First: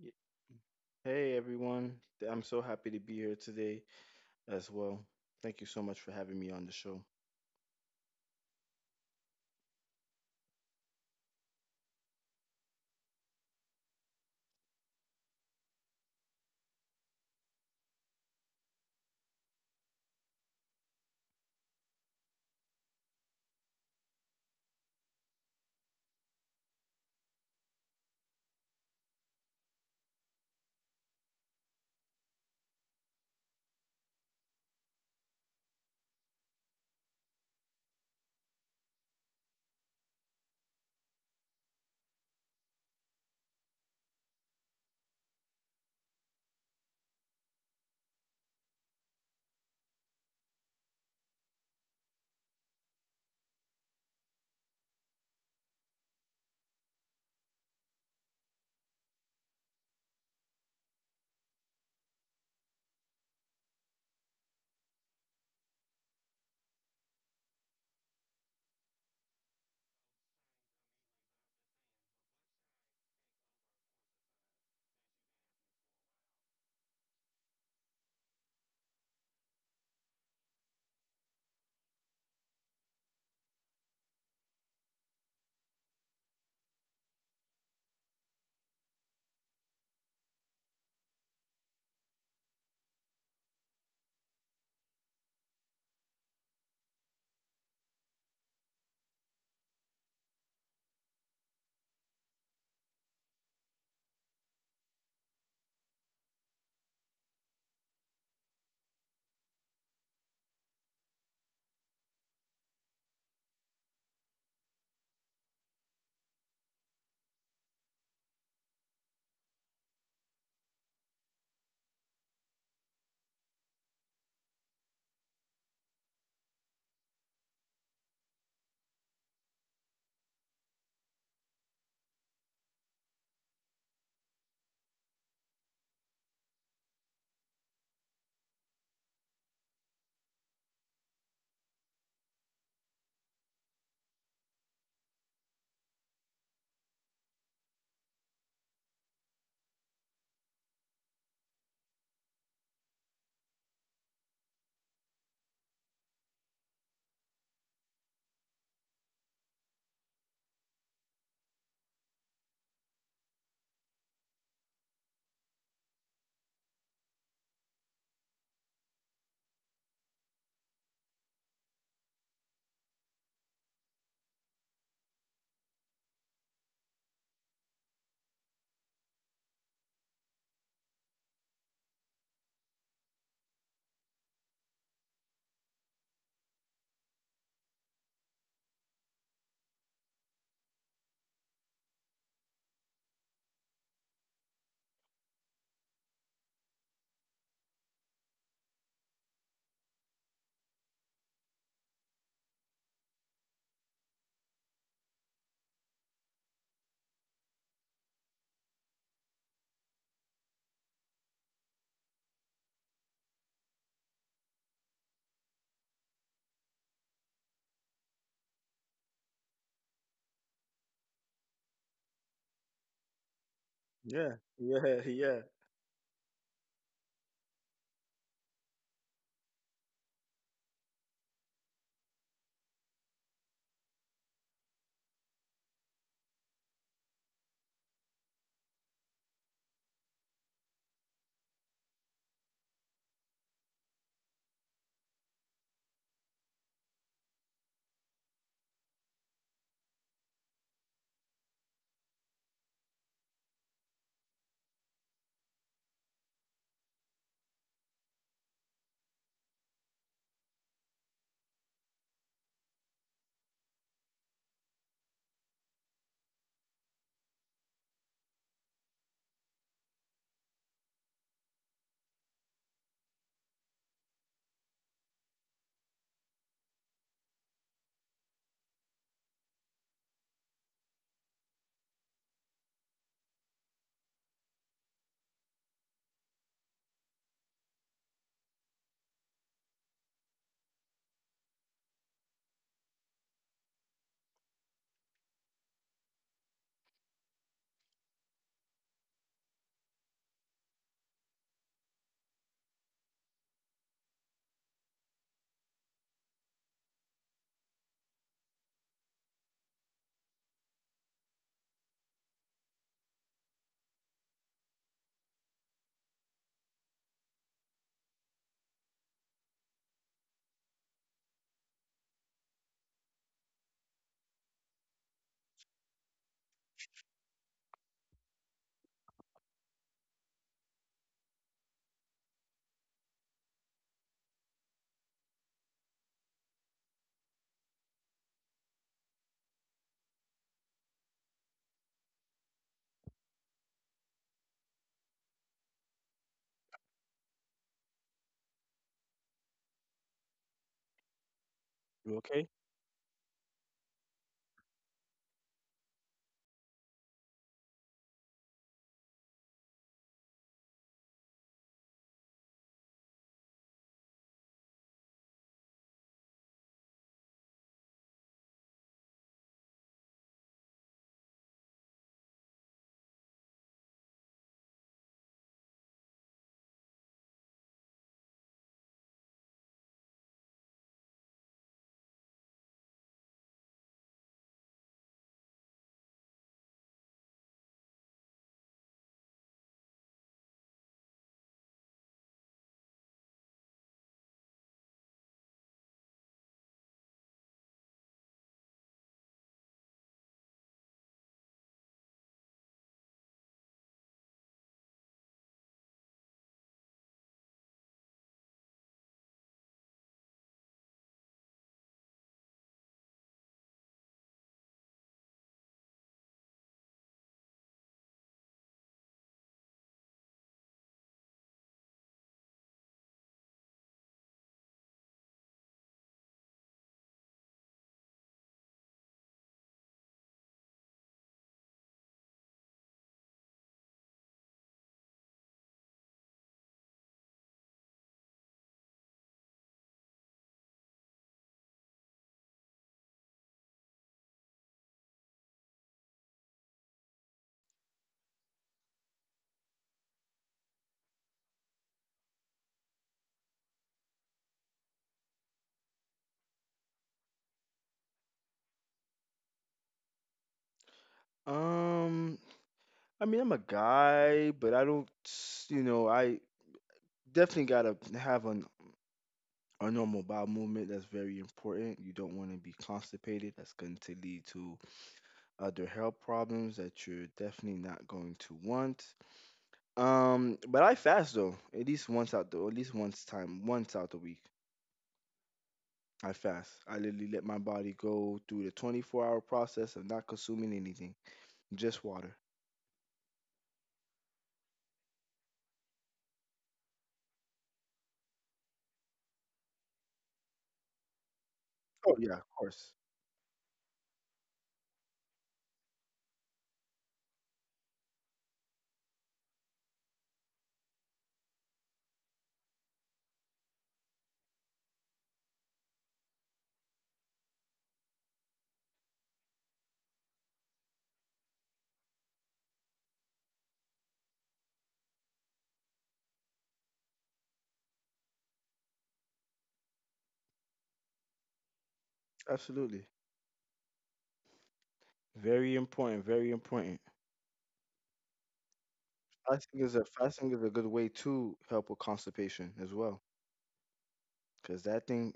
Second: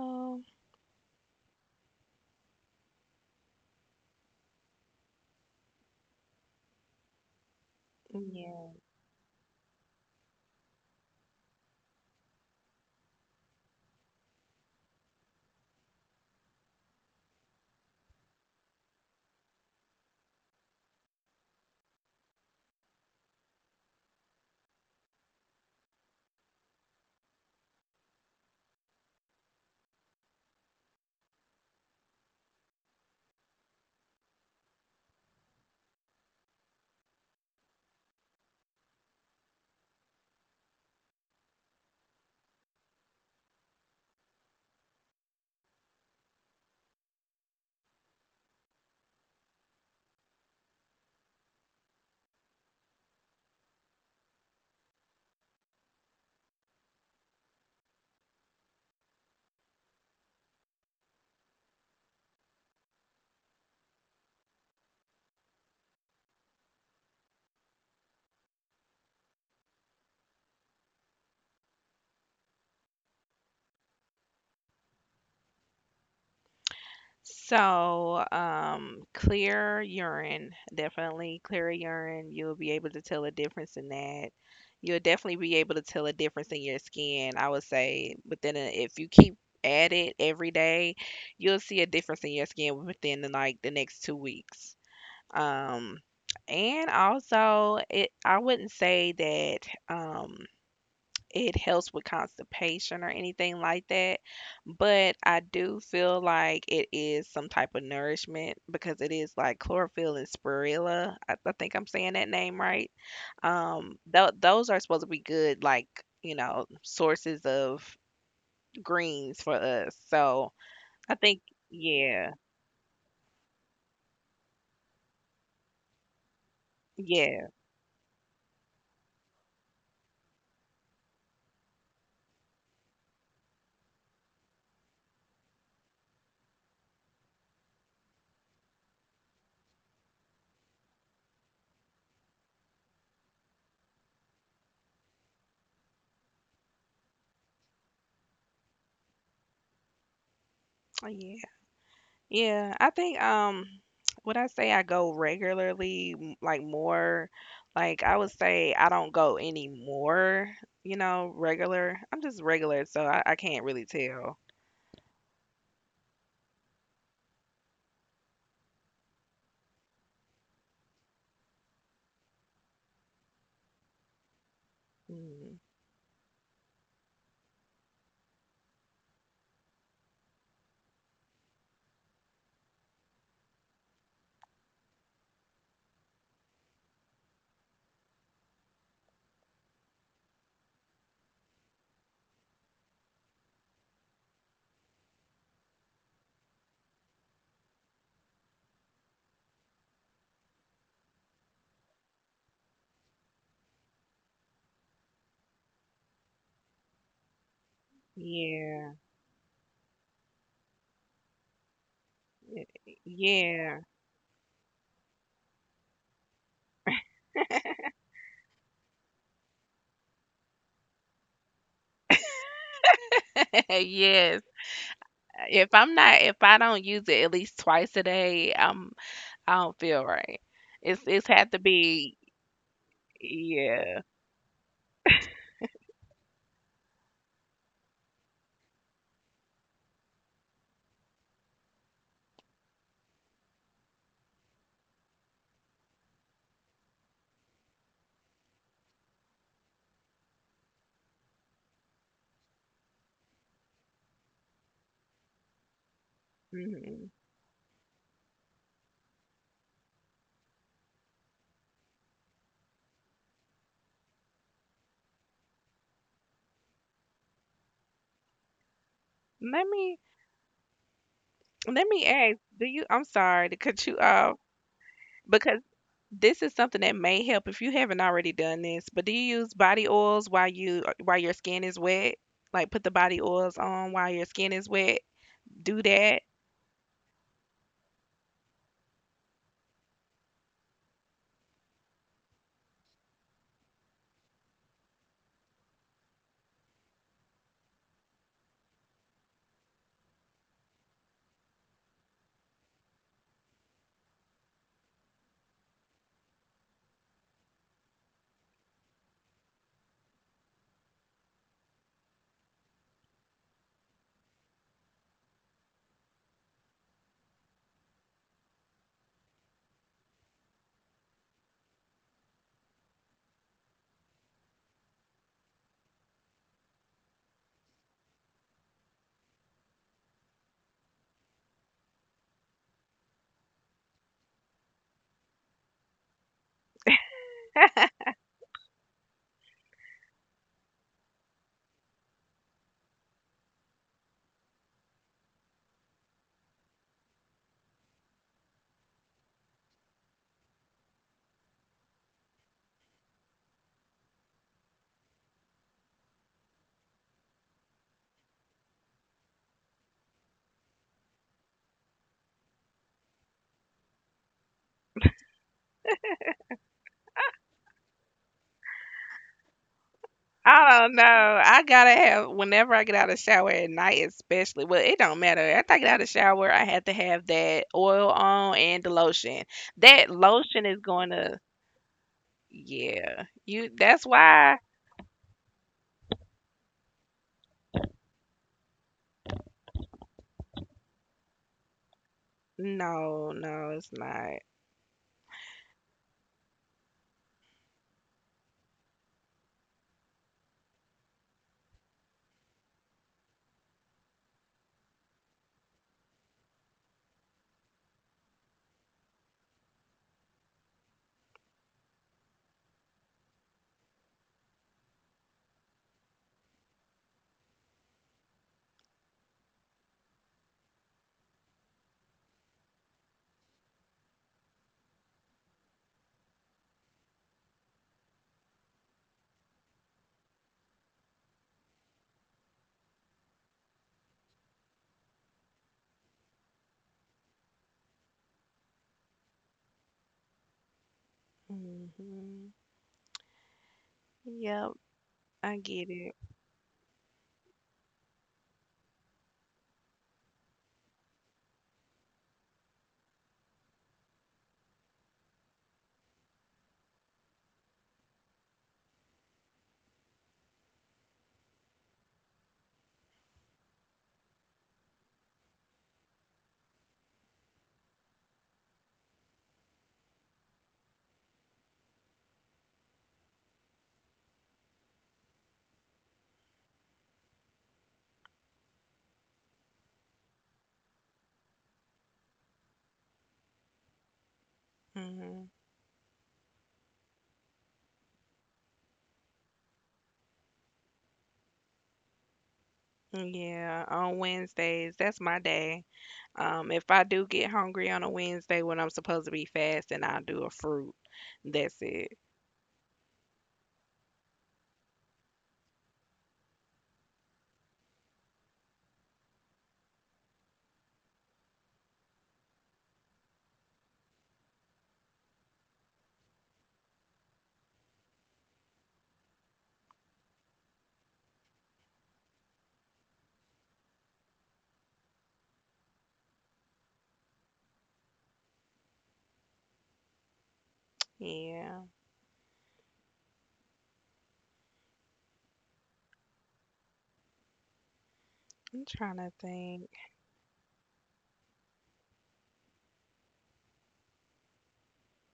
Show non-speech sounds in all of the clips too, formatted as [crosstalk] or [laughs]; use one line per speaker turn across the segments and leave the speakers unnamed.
Ye- Hey everyone, I'm so happy to be here today as well. Thank you so much for having me on the show.
Yeah. So, clear urine, definitely clear urine. You'll be able to tell a difference in that. You'll definitely be able to tell a difference in your skin, I would say. But then if you keep at it every day, you'll see a difference in your skin within the next 2 weeks. Um, and also, it I wouldn't say that. It helps with constipation or anything like that. But I do feel like it is some type of nourishment because it is like chlorophyll and spirilla. I think I'm saying that name right. Those are supposed to be good, like, sources of greens for us. So I think, yeah, yeah, yeah. Yeah, I think when I say I go regularly, like more, like I would say I don't go anymore, you know, regular. I'm just regular, so I can't really tell. Mm, yeah. y- Yeah. [laughs]
Yeah,
Yes.
yeah, [laughs] yeah.
If I don't use it at least twice a day, I don't feel right. It's had to be yeah. Hmm. Let me Let me ask, do you— I'm sorry to cut you off. Because, this is something that may help if you haven't already done this, but do you use body oils while you while your skin is wet? Like put the body oils on while your skin is wet? Do that? [laughs]
You okay?
I don't know. I gotta have— whenever I get out of the shower at night, especially. Well, it don't matter. After I get out of the shower, I have to have that oil on and the lotion. That lotion is going to, yeah. You. That's why. No, no, it's not. Hmm. Yep, I get it.
Um, I mean, I'm a guy, but I don't, s- you know, I definitely gotta have a normal bowel movement. That's very important. You don't want to be constipated. That's going to lead to other health problems that you're definitely not going to want. But I fast though, at least at least once time, once out the week.
Hmm.
I fast. I literally let my body go through the 24-hour process of not consuming anything, just water.
Yeah, on Wednesdays, that's my day. If I do get hungry on a Wednesday when I'm supposed to be fasting, I'll do a fruit. That's
Oh,
it.
yeah, of course.
Yeah,
Absolutely. Very important. Very important.
I'm trying to think.
Fasting is a good way to help with constipation as well, because that thing,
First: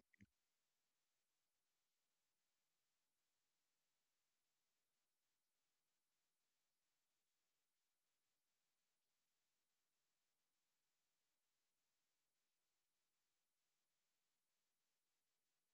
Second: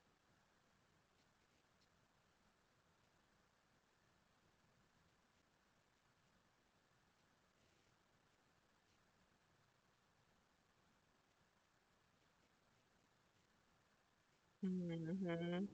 Hmm.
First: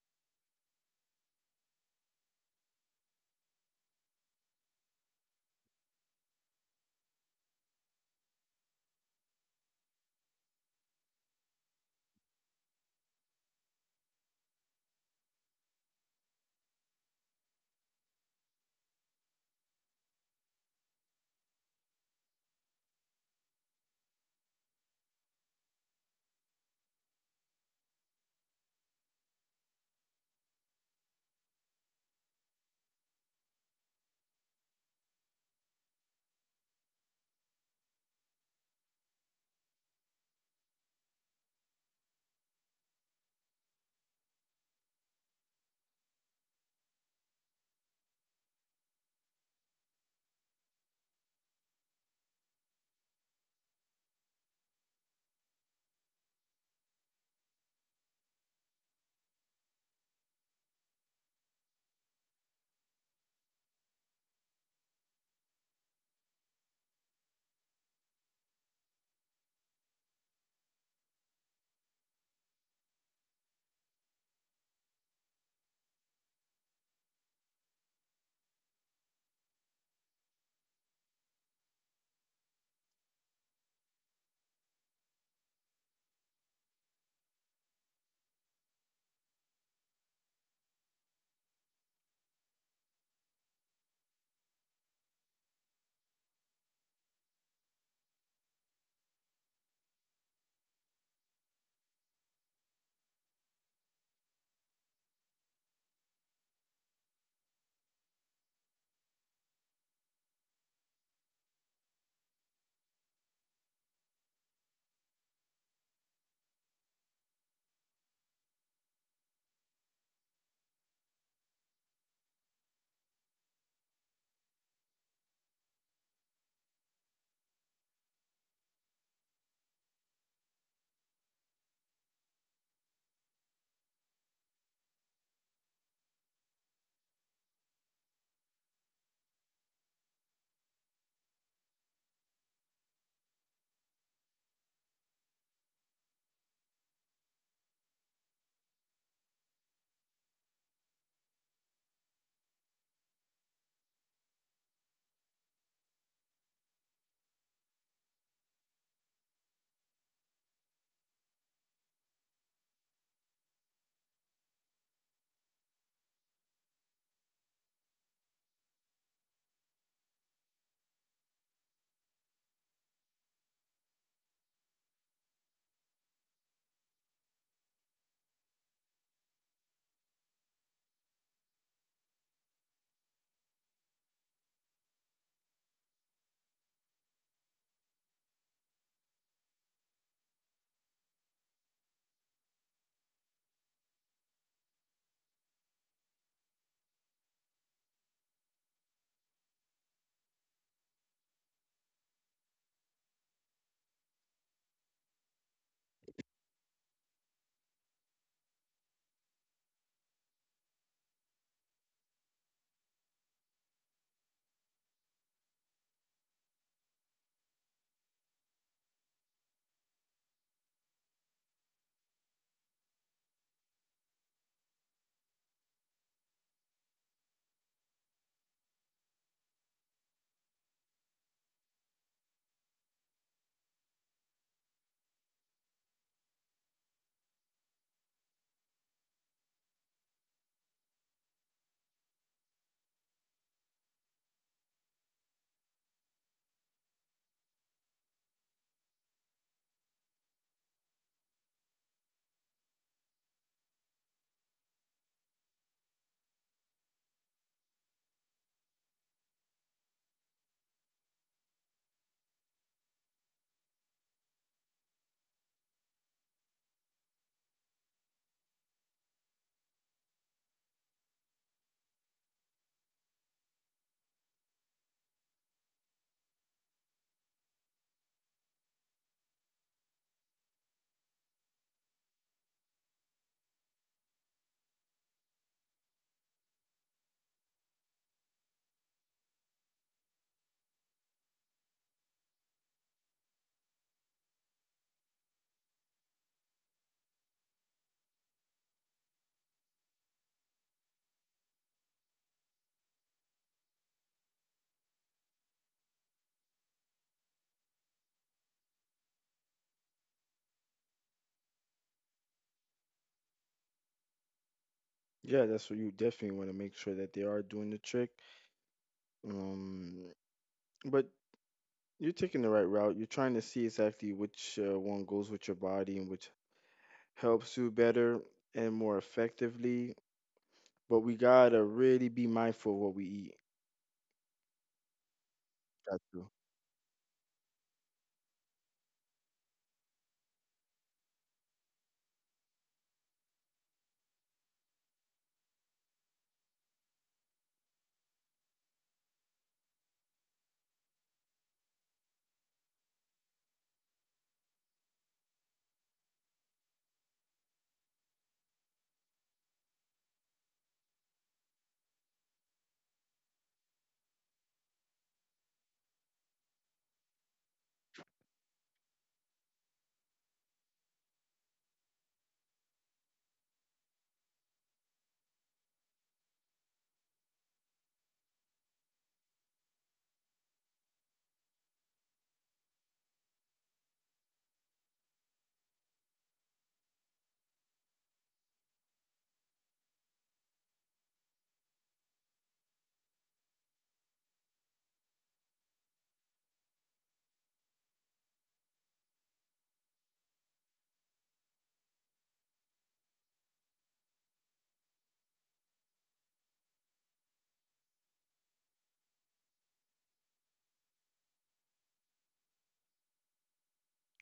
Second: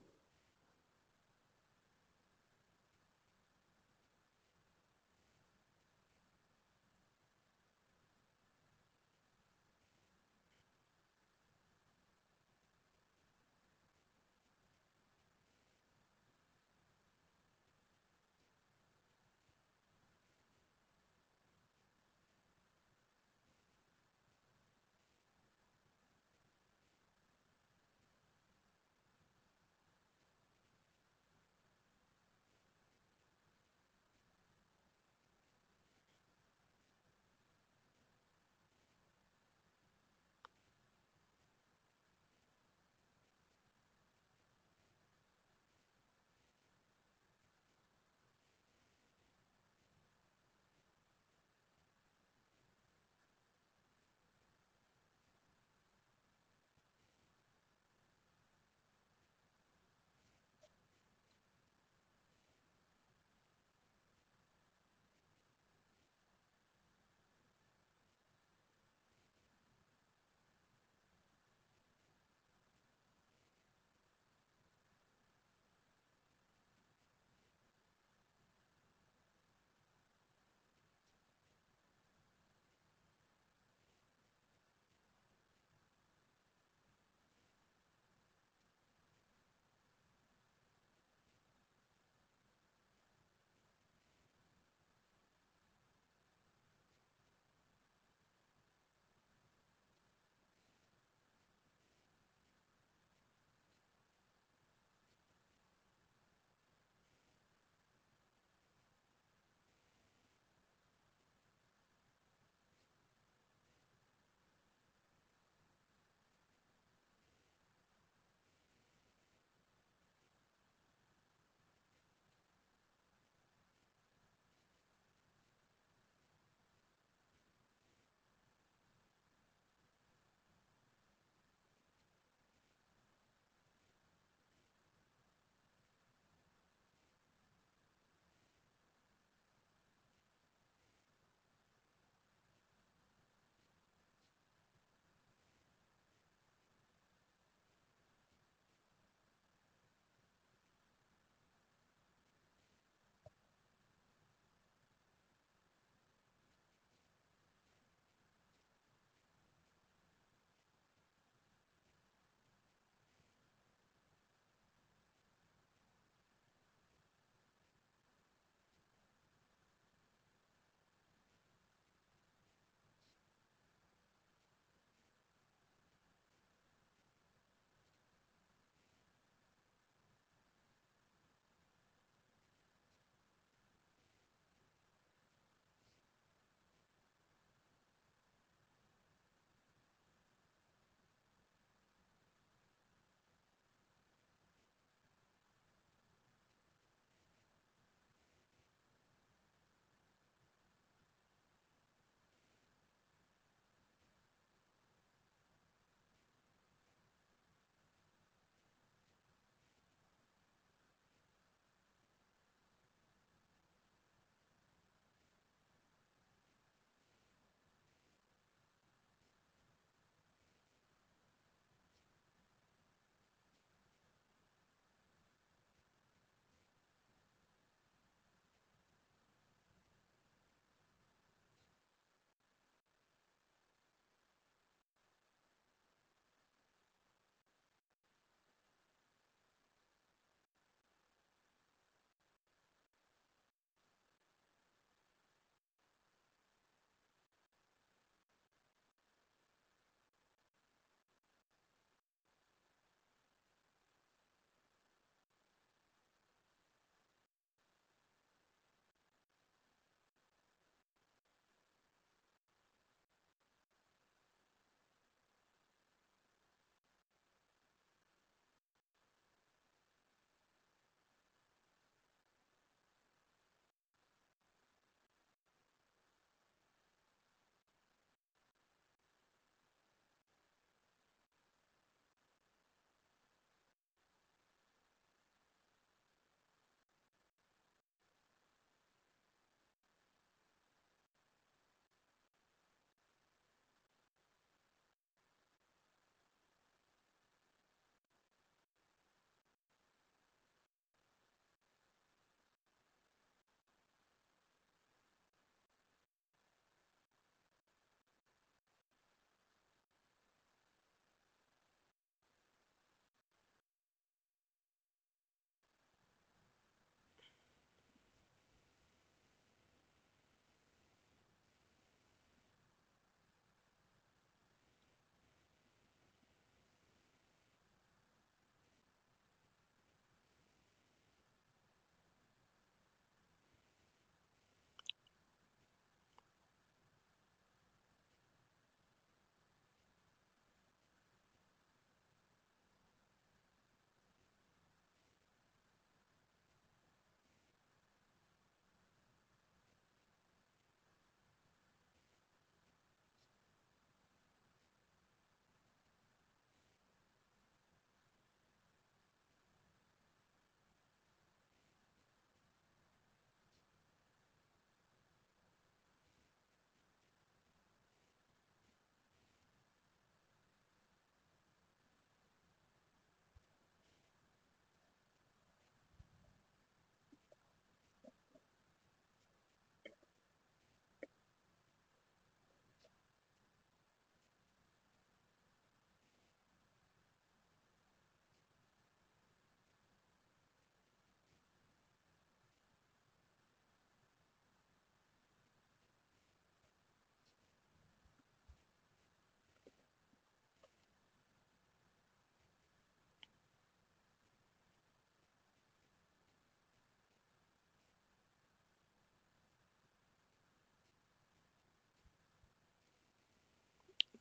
yeah, that's what you definitely want to make sure that they are doing the trick. Um, but you're taking the right route. You're trying to see exactly which one goes with your body and which helps you better and more effectively. But we gotta really be mindful of what we eat. Got to.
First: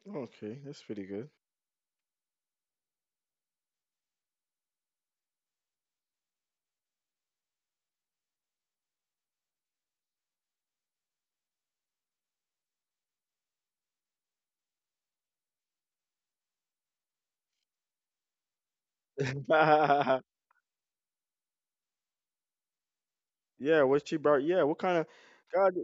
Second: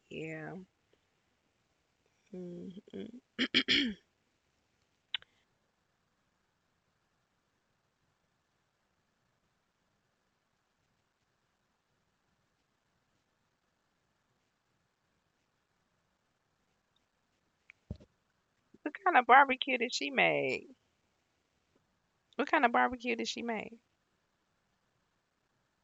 Yeah.
Okay, that's pretty good.
Hmm. What kind of barbecue did she
[laughs]
make? What kind of barbecue did she make?
Yeah, what she brought. Yeah, what kind of God?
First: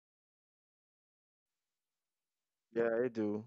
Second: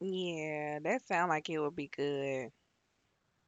Yeah, that sounds like it would be good.
Yeah, [laughs] it do.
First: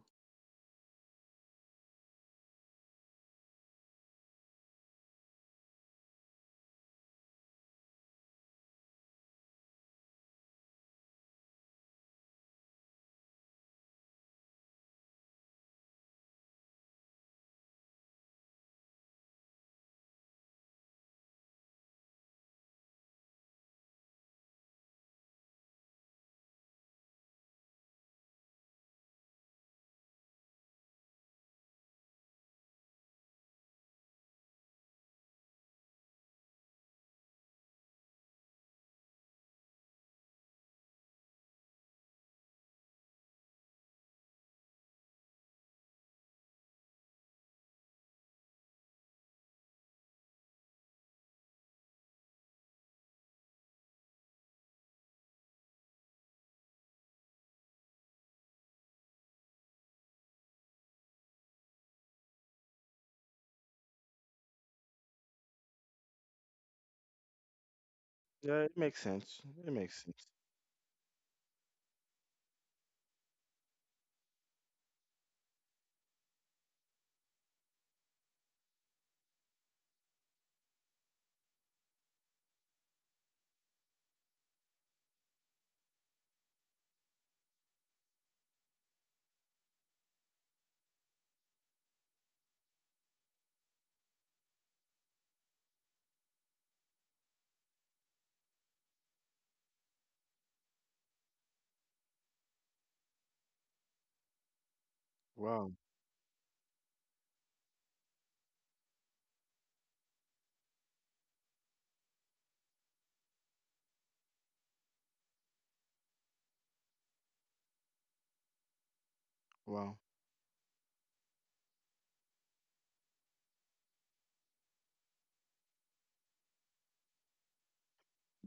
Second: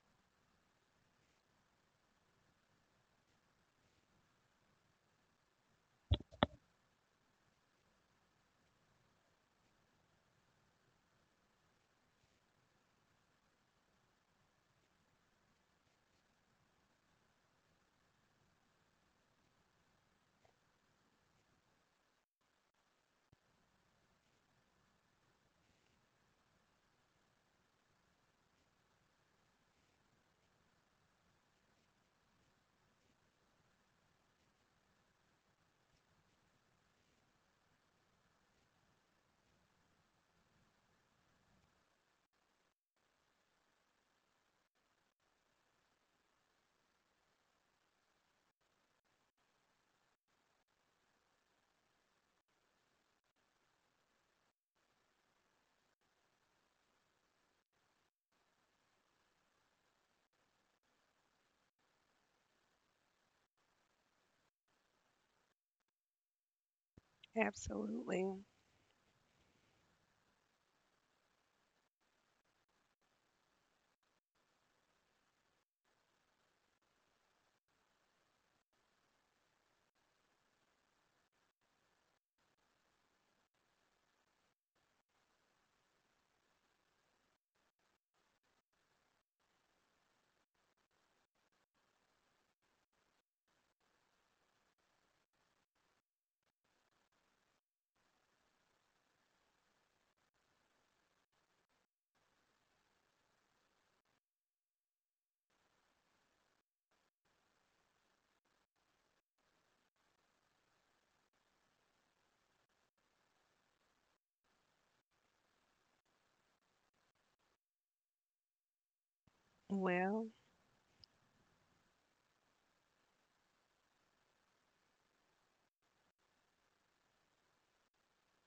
Absolutely.
Yeah, it makes sense. It makes sense. Wow, wow.
Well,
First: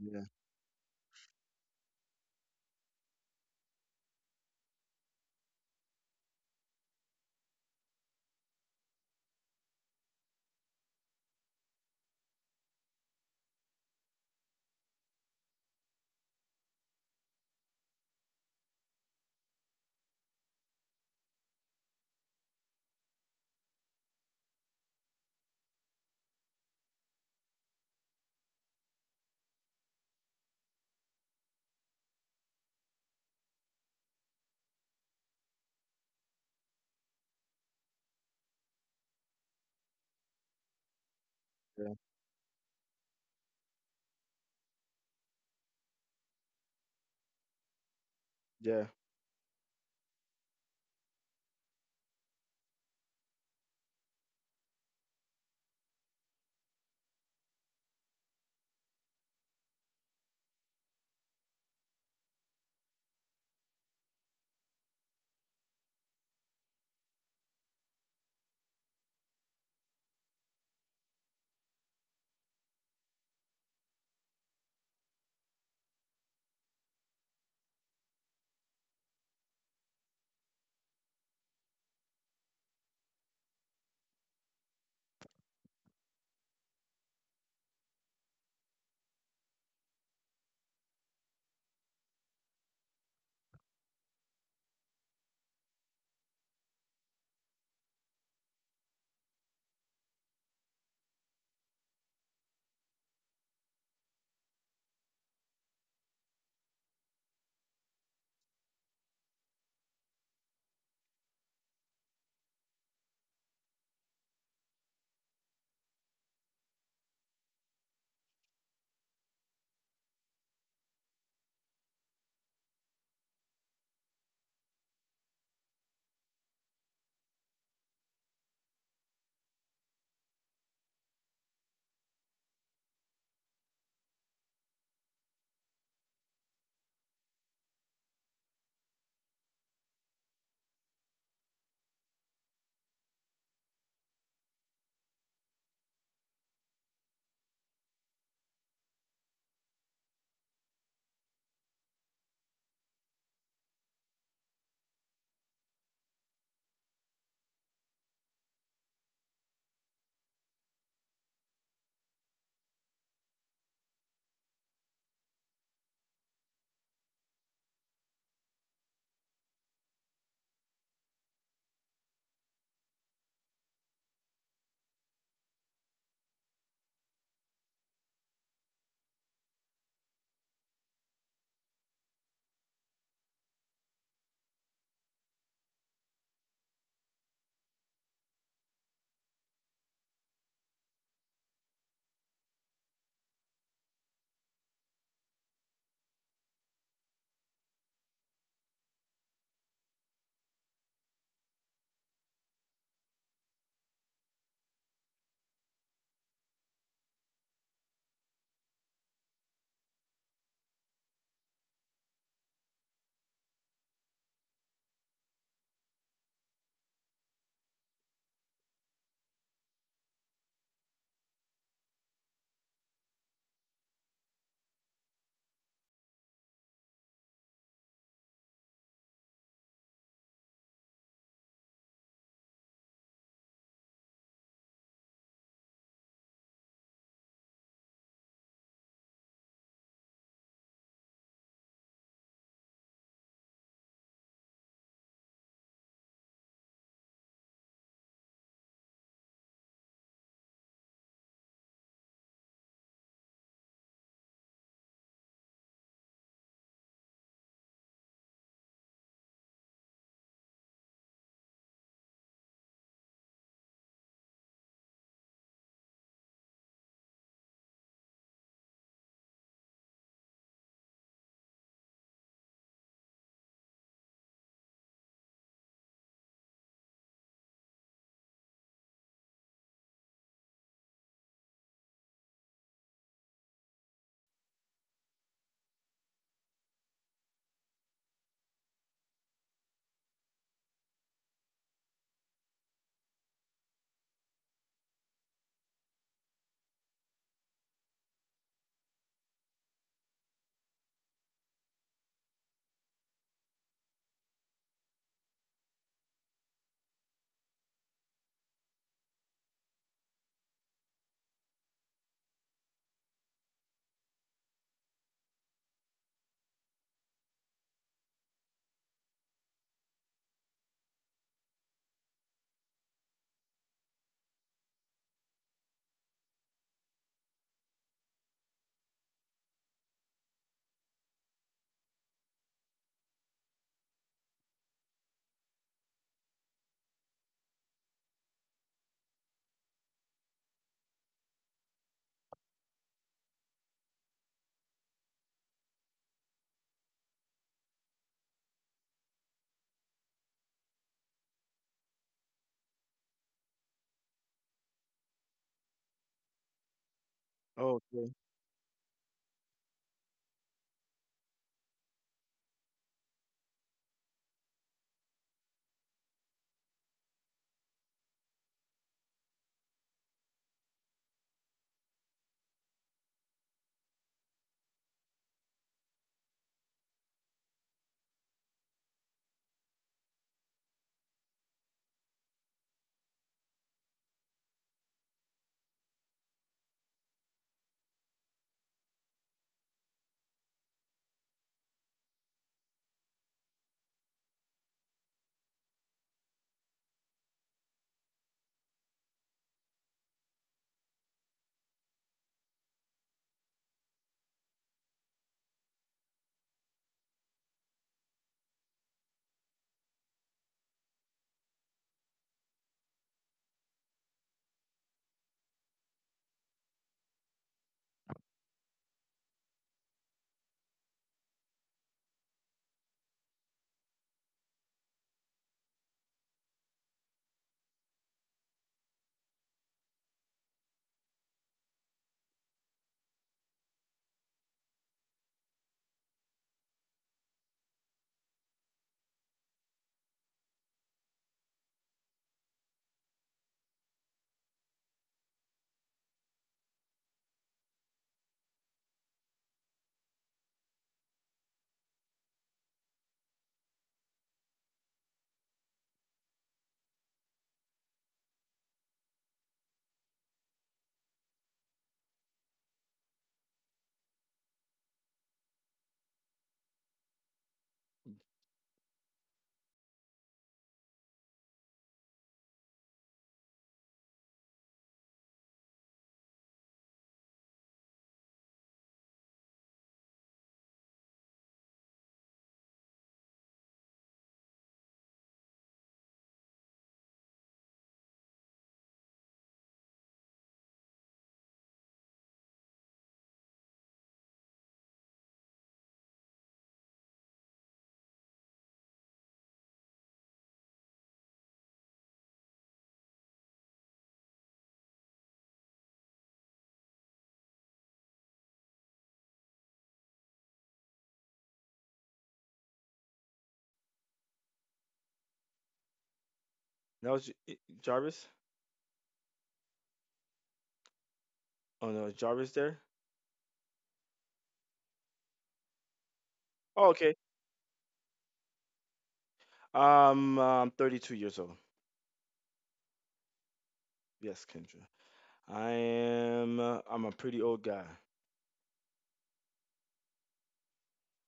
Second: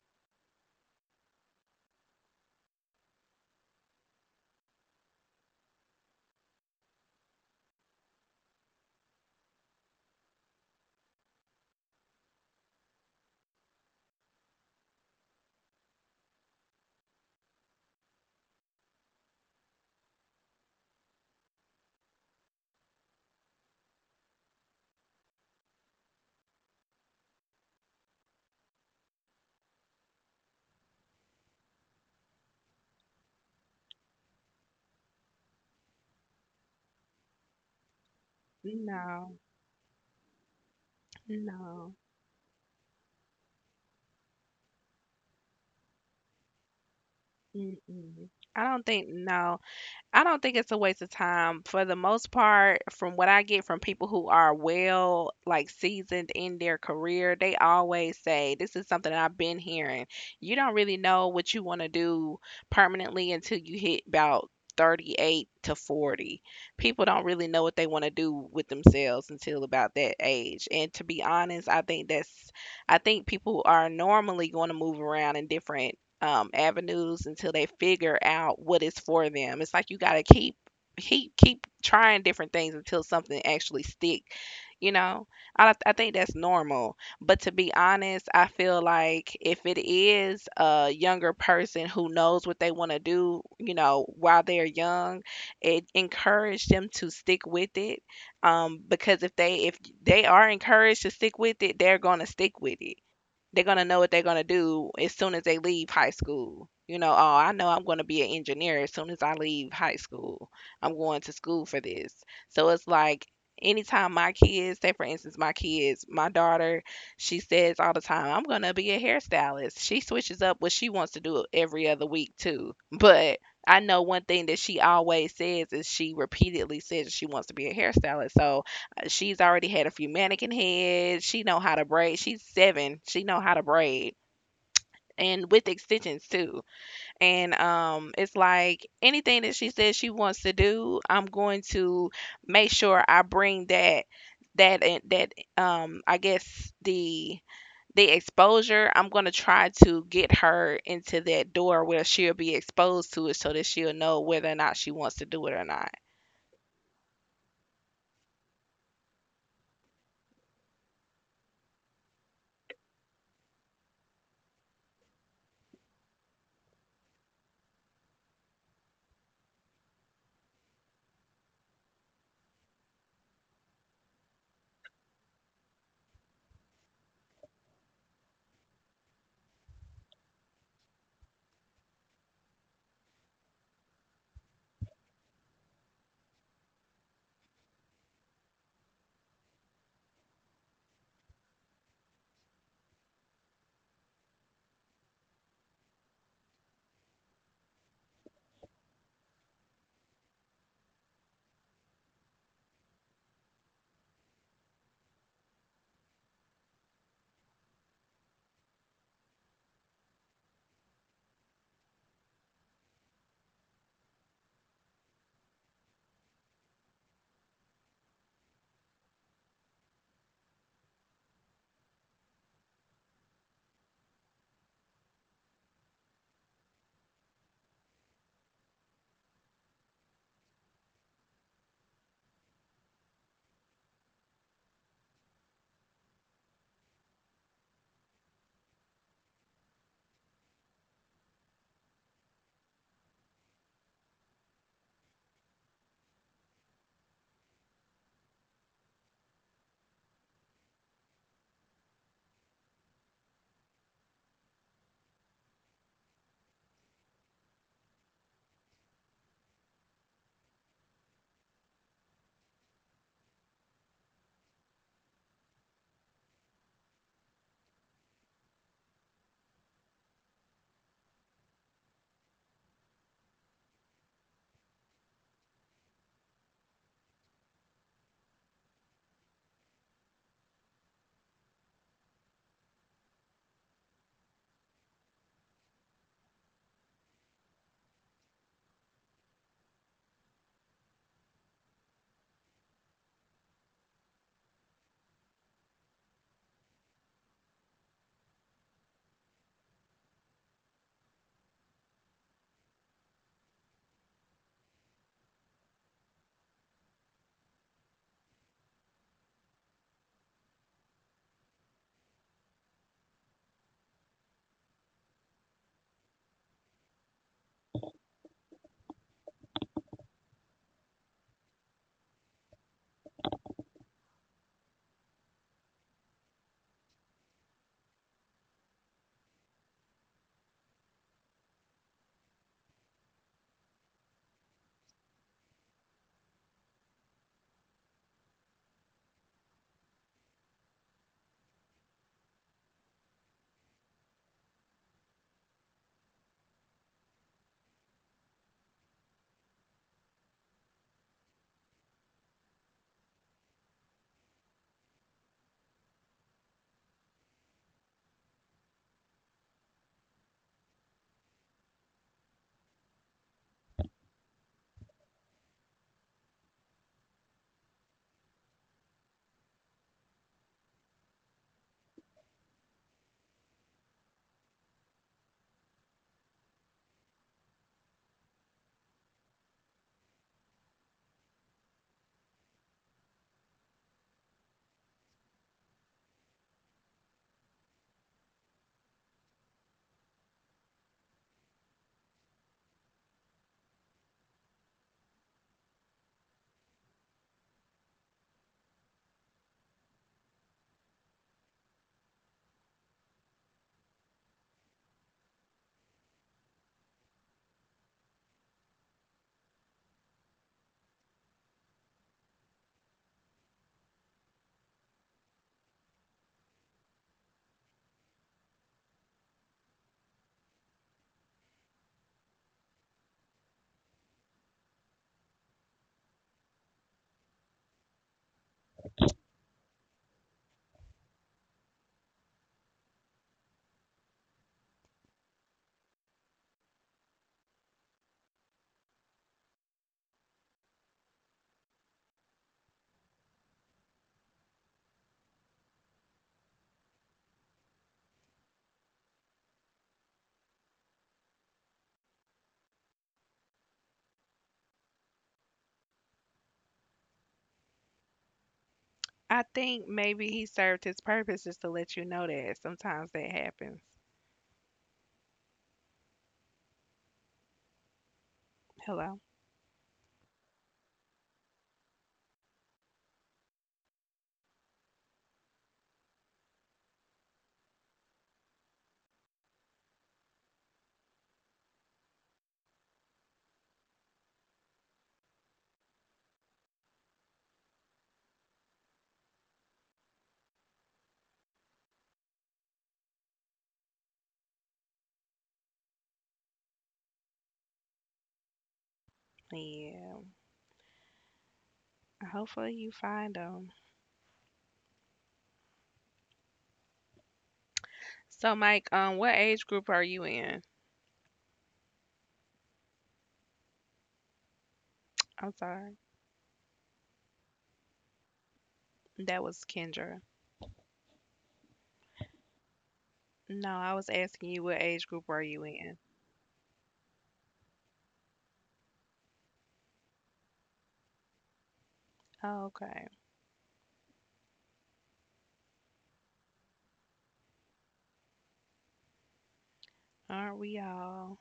Yeah,
no,
yeah,
no. Mm-mm. I don't
yeah.
think— no. I don't think it's a waste of time. For the most part, from what I get from people who are well, like seasoned in their career, they always say, this is something that I've been hearing. You don't really know what you want to do permanently until you hit about 38 to 40. People don't really know what they want to do with themselves until about that age. And to be honest, I think people are normally going to move around in different avenues until they figure out what is for them. It's like you got to keep trying different things until something actually stick. You know, I think that's normal. But to be honest, I feel like if it is a younger person who knows what they want to do, you know, while they're young, it encourage them to stick with it. Because if they are encouraged to stick with it, they're gonna stick with it— they're gonna know what they're gonna do as soon as they leave high school. You know, oh, I know I'm gonna be an engineer as soon as I leave high school. I'm going to school for this. So it's like anytime my kids, say for instance, my kids, my daughter, she says all the time, I'm gonna be a hairstylist. She switches up what she wants to do every other week too. But I know one thing that she always says is she repeatedly says she wants to be a hairstylist. So she's already had a few mannequin heads. She know how to braid. She's seven. She know how to braid, and with extensions too. And It's like anything that she says she wants to do, I'm going to make sure I bring that that that I guess the exposure. I'm going to try to get her into that door where she'll be exposed to it so that she'll know whether or not she wants to do it or not.
Oh, okay.
I think maybe he served his purpose, just to let you know that sometimes that happens. Hello? Yeah. Hopefully you find them. So, Mike, what age group are you in? I'm sorry.
Now it's J- I- Jarvis.
That was Kendra.
Oh no, is Jarvis there?
No, I was asking you what age group are you in?
Oh, okay. I'm 32 years old.
Okay.
Yes, Kendra. I am. I'm a pretty old guy. [laughs]
Aren't we all?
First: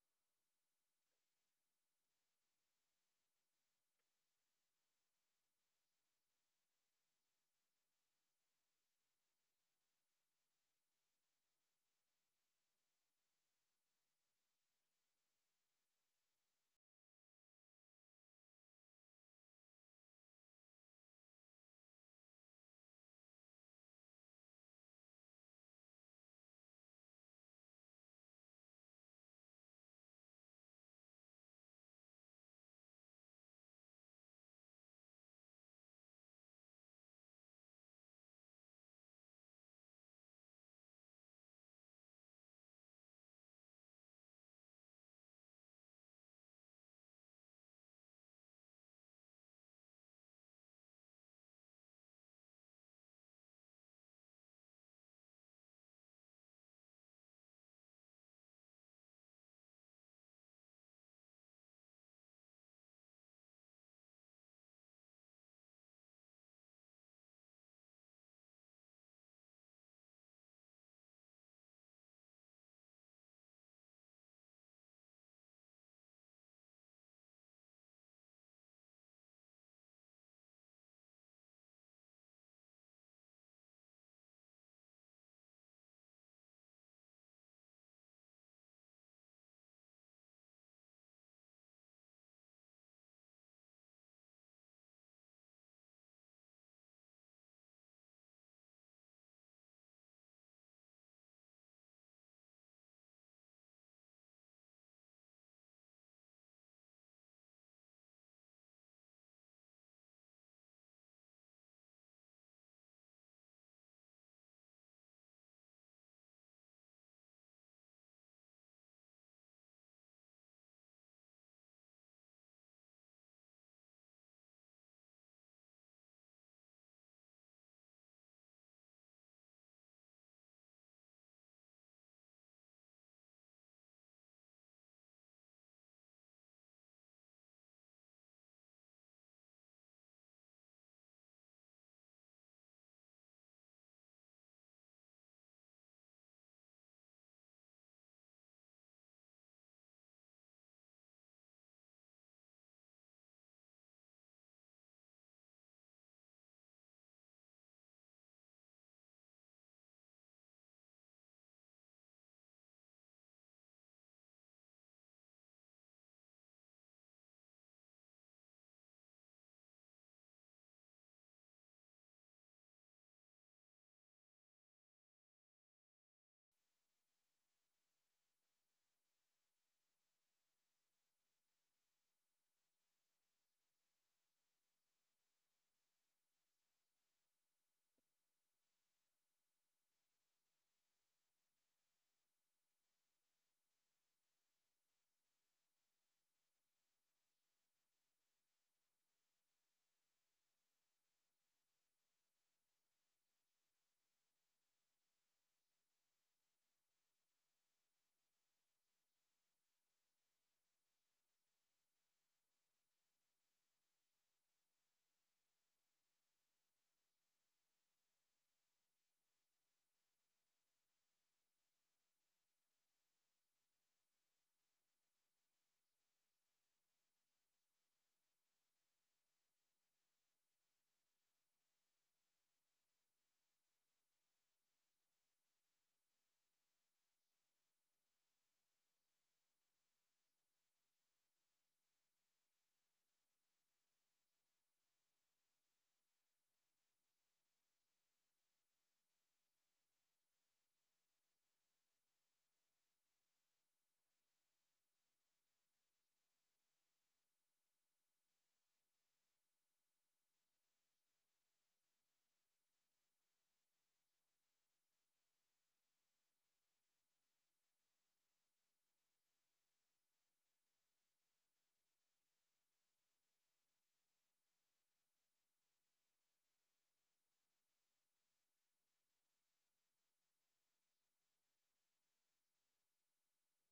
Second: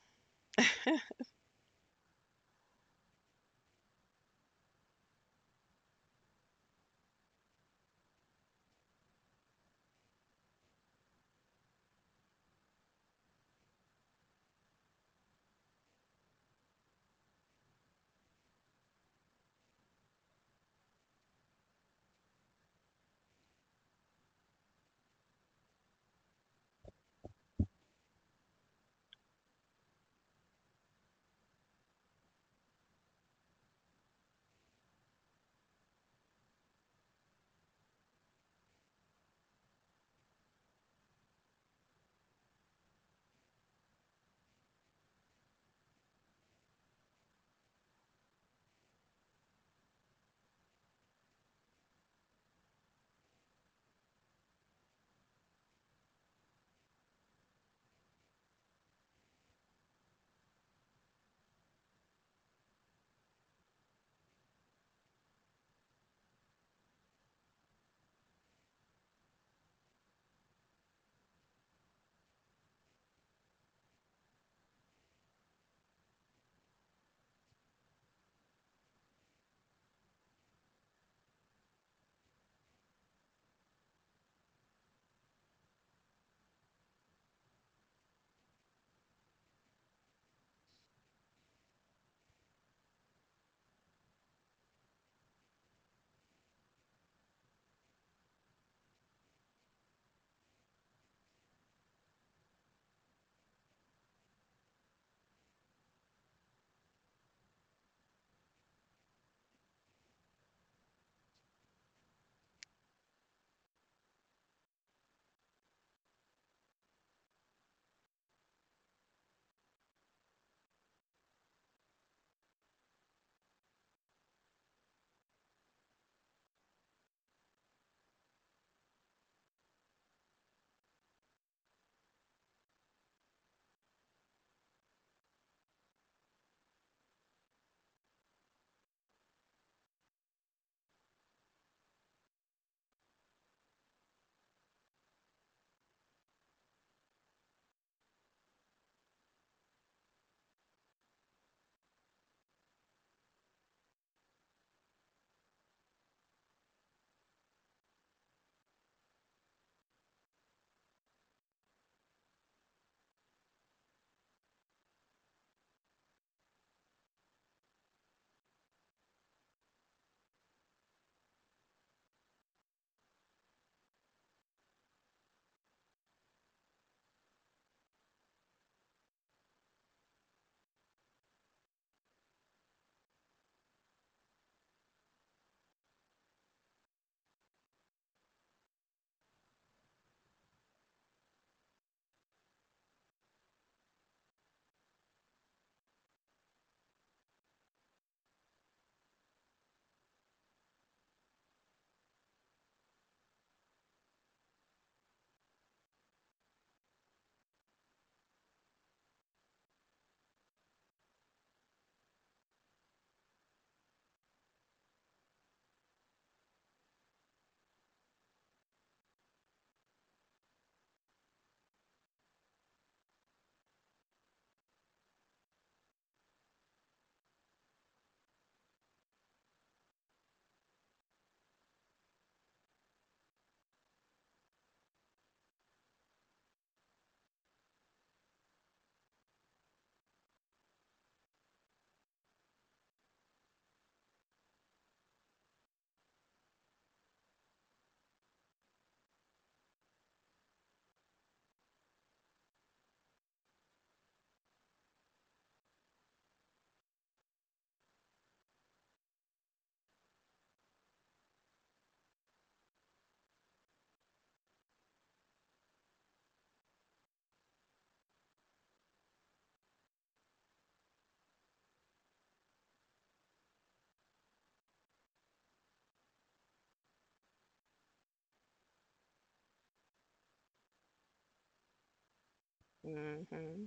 Mm-hmm.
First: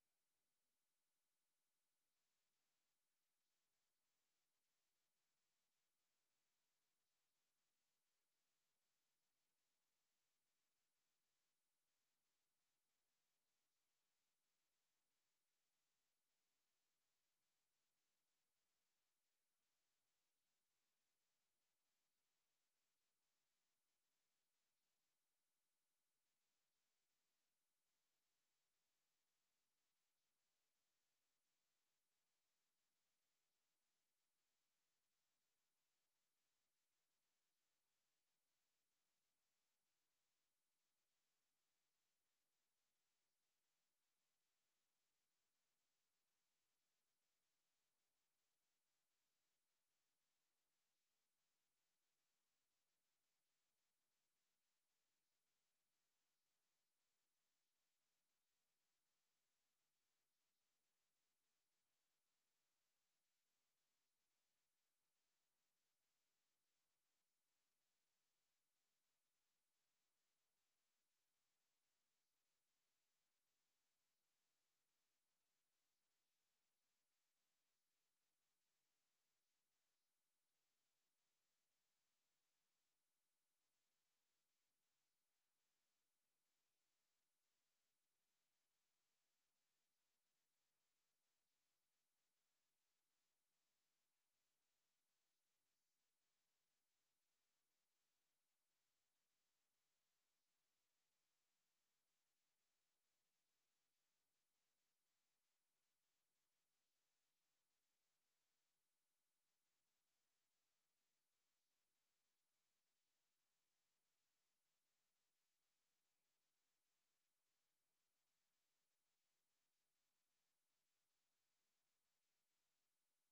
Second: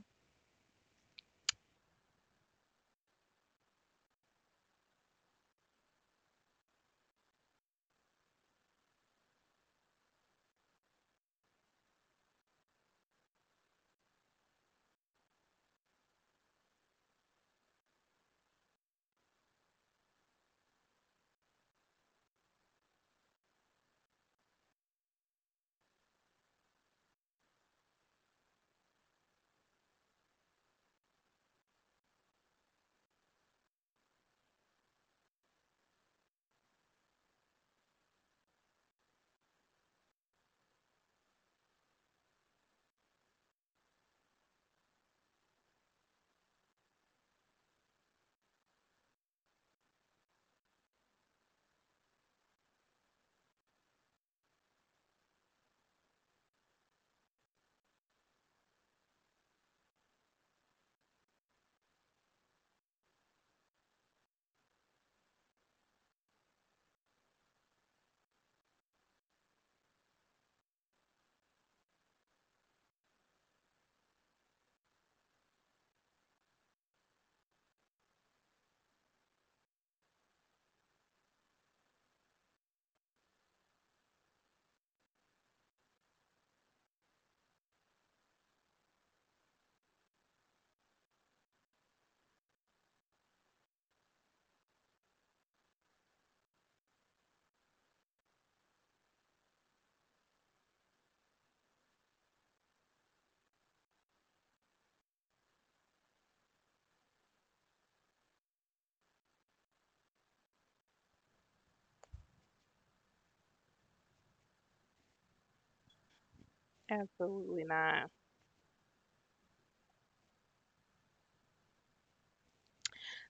Absolutely not.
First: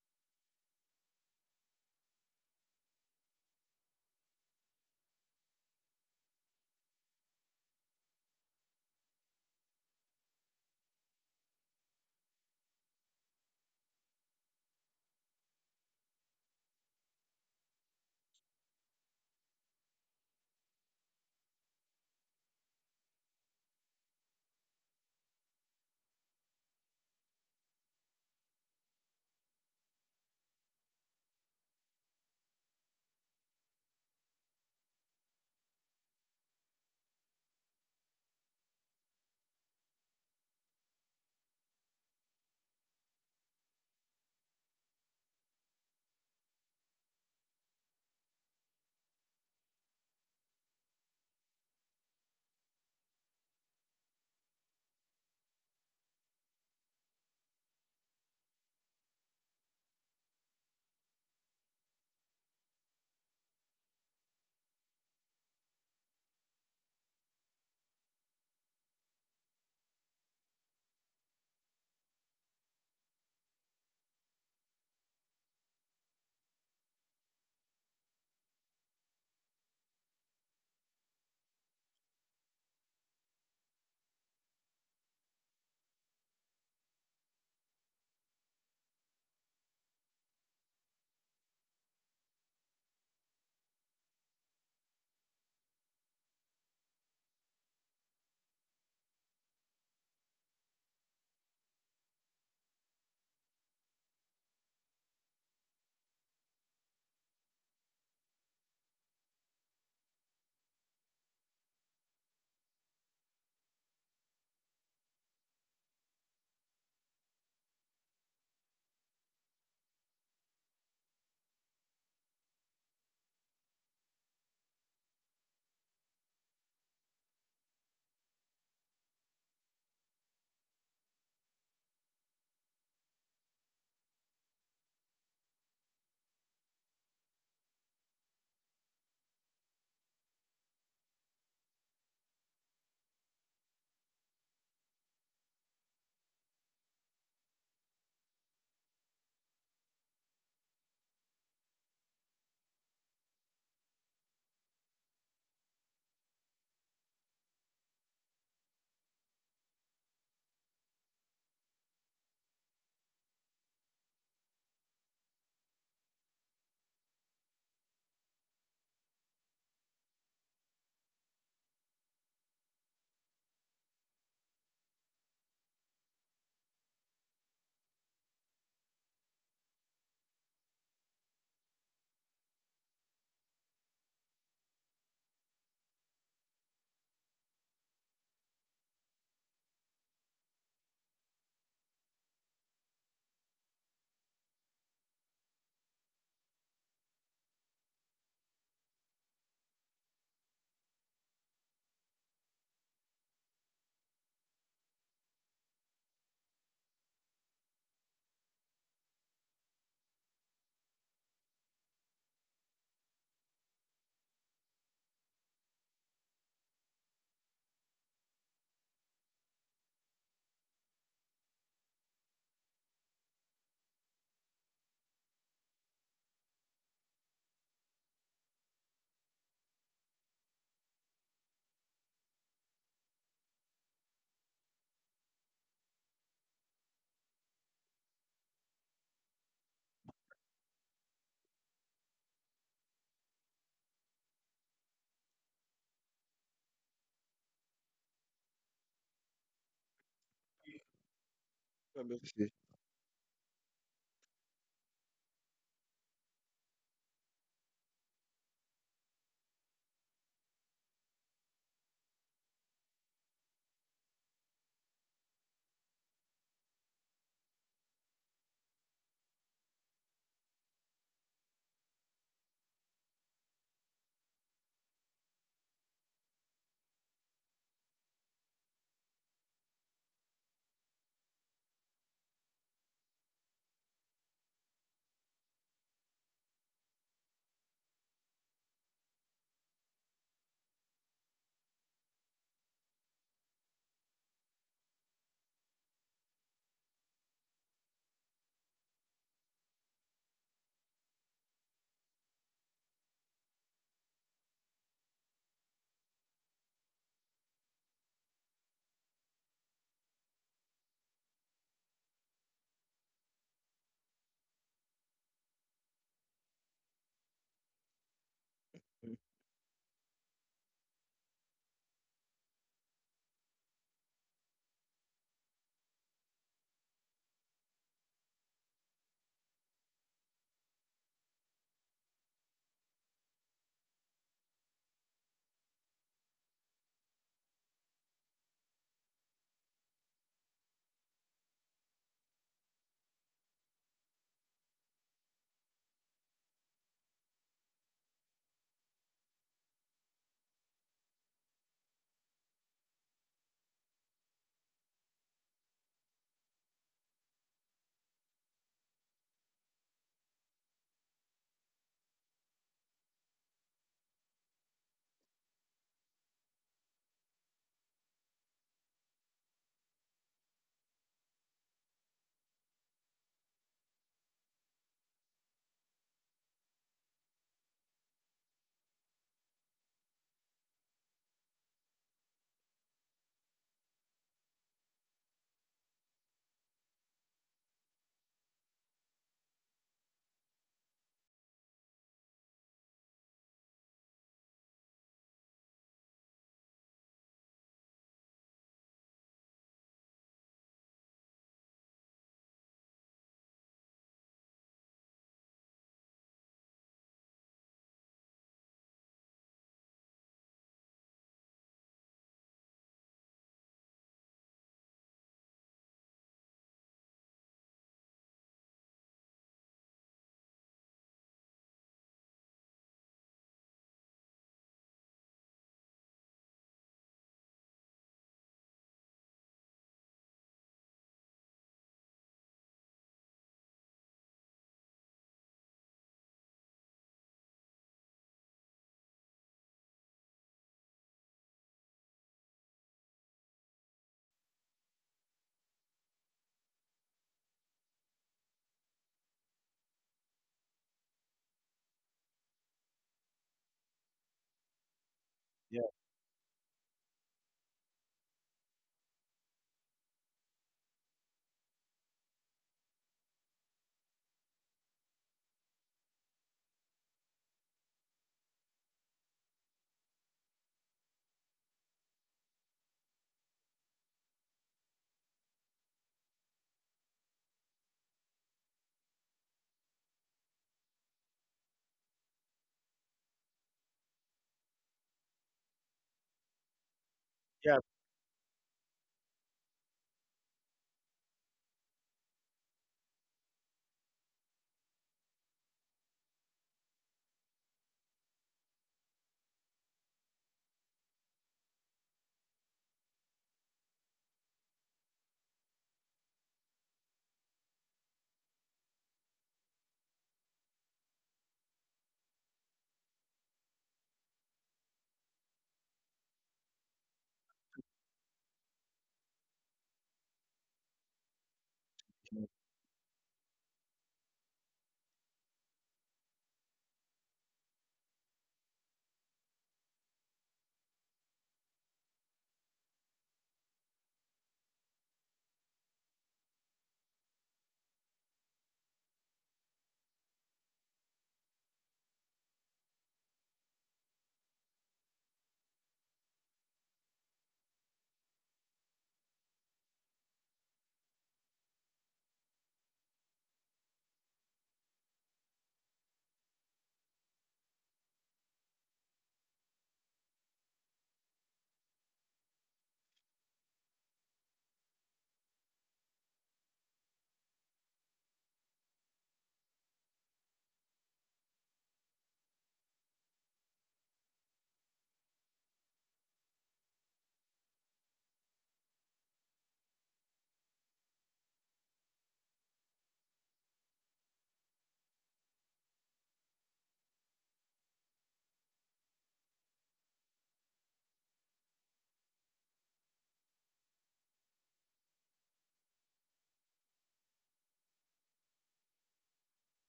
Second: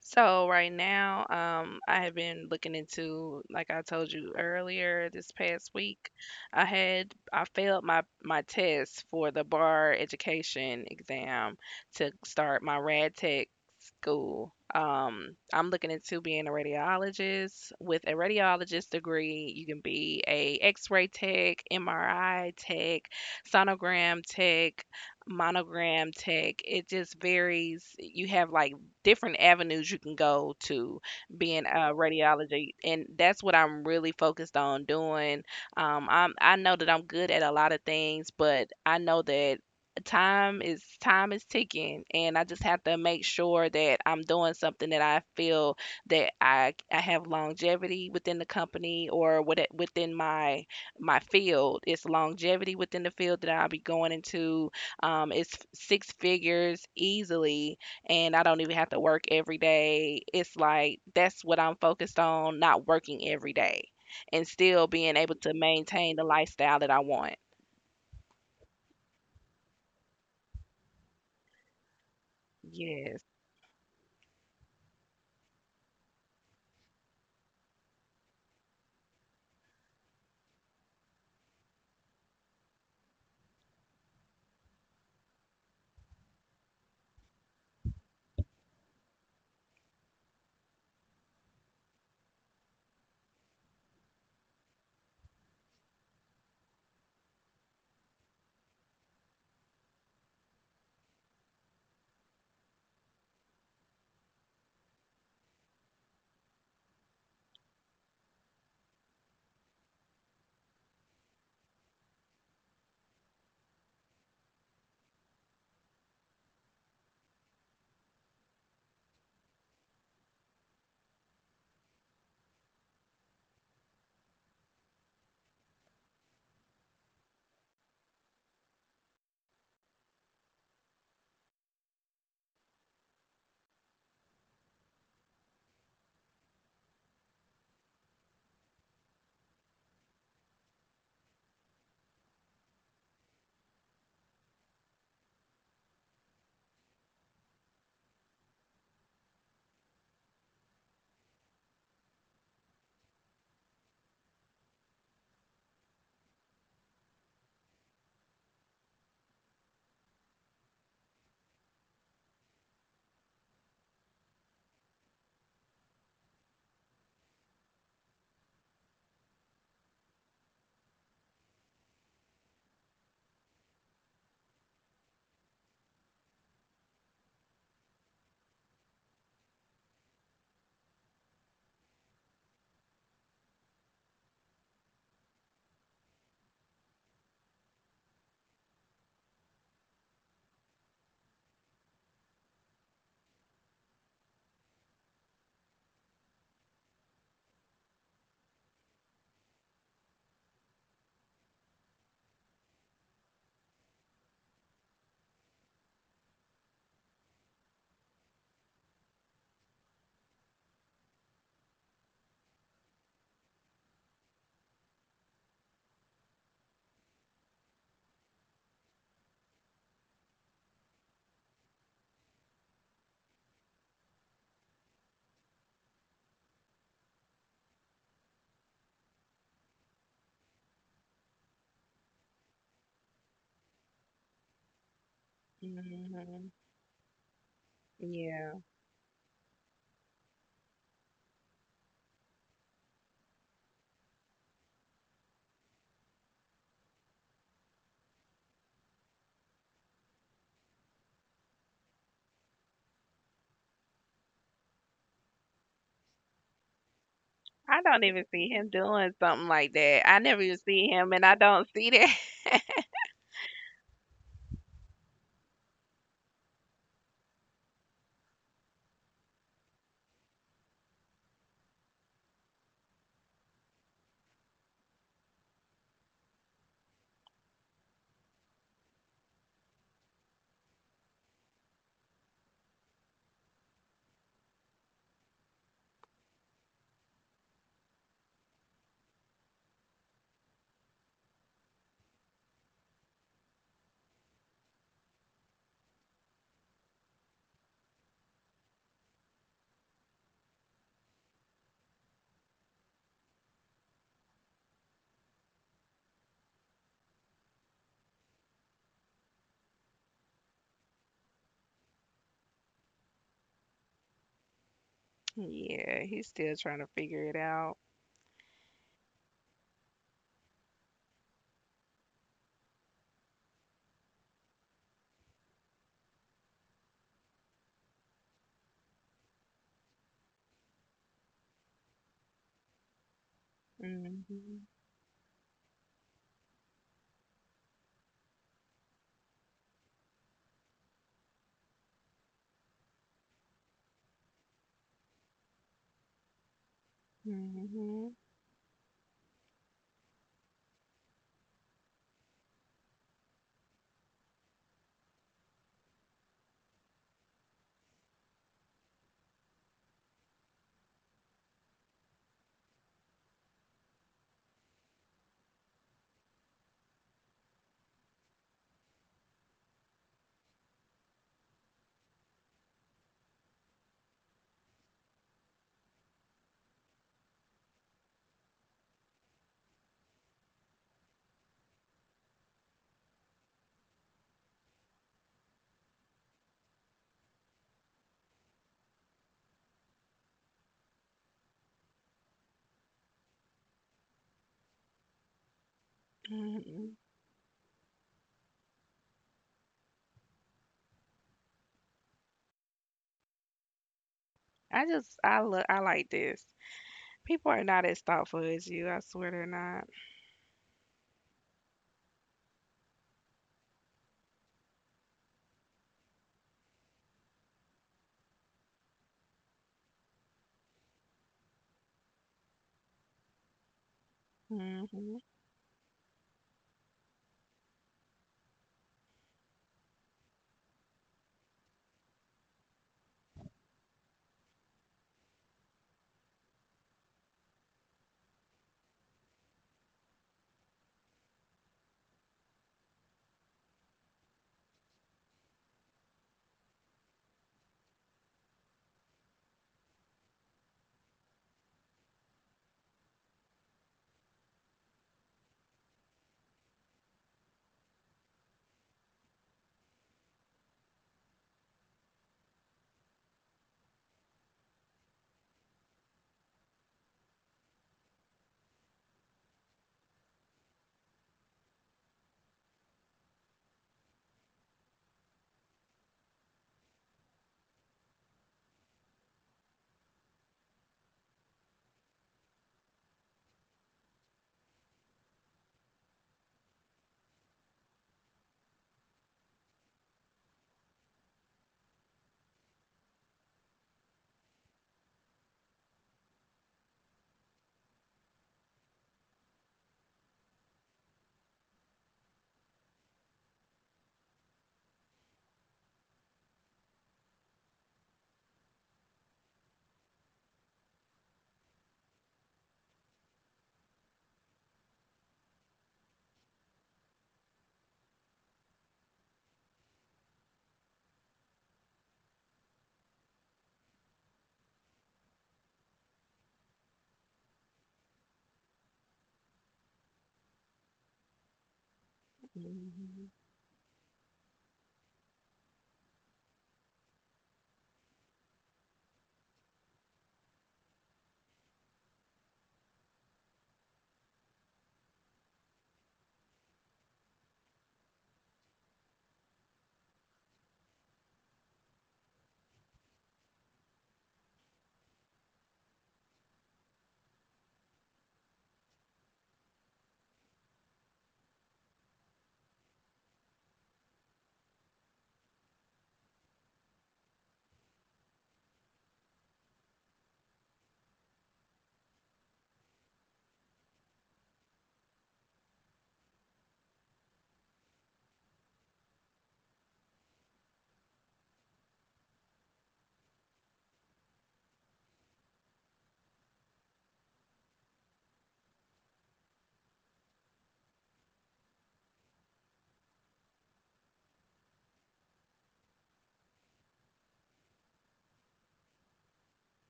So right now, I have been looking into, like I told you earlier, this past week, I failed my test for the bar education exam to start my rad tech school. I'm looking into being a radiologist. With a radiologist degree, you can be a X-ray tech, MRI tech, sonogram tech, monogram tech. It just varies. You have like different avenues you can go to being a radiology, and that's what I'm really focused on doing. I know that I'm good at a lot of things, but I know that time is ticking and I just have to make sure that I'm doing something that I feel that I have longevity within the company or within my field. It's longevity within the field that I'll be going into. It's six figures easily and I don't even have to work every day. It's like that's what I'm focused on, not working every day and still being able to maintain the lifestyle that I want. Yes. Hmm. Yeah.
Let me see.
I don't even see him doing something like that. I never even see him, and I don't see that. [laughs] Yeah, he's still trying to figure it out. Hmm. Hmm. Hmm. I just I look I like this. People are not as thoughtful as you. I swear they're not. Mm-hmm.
Yeah, yeah.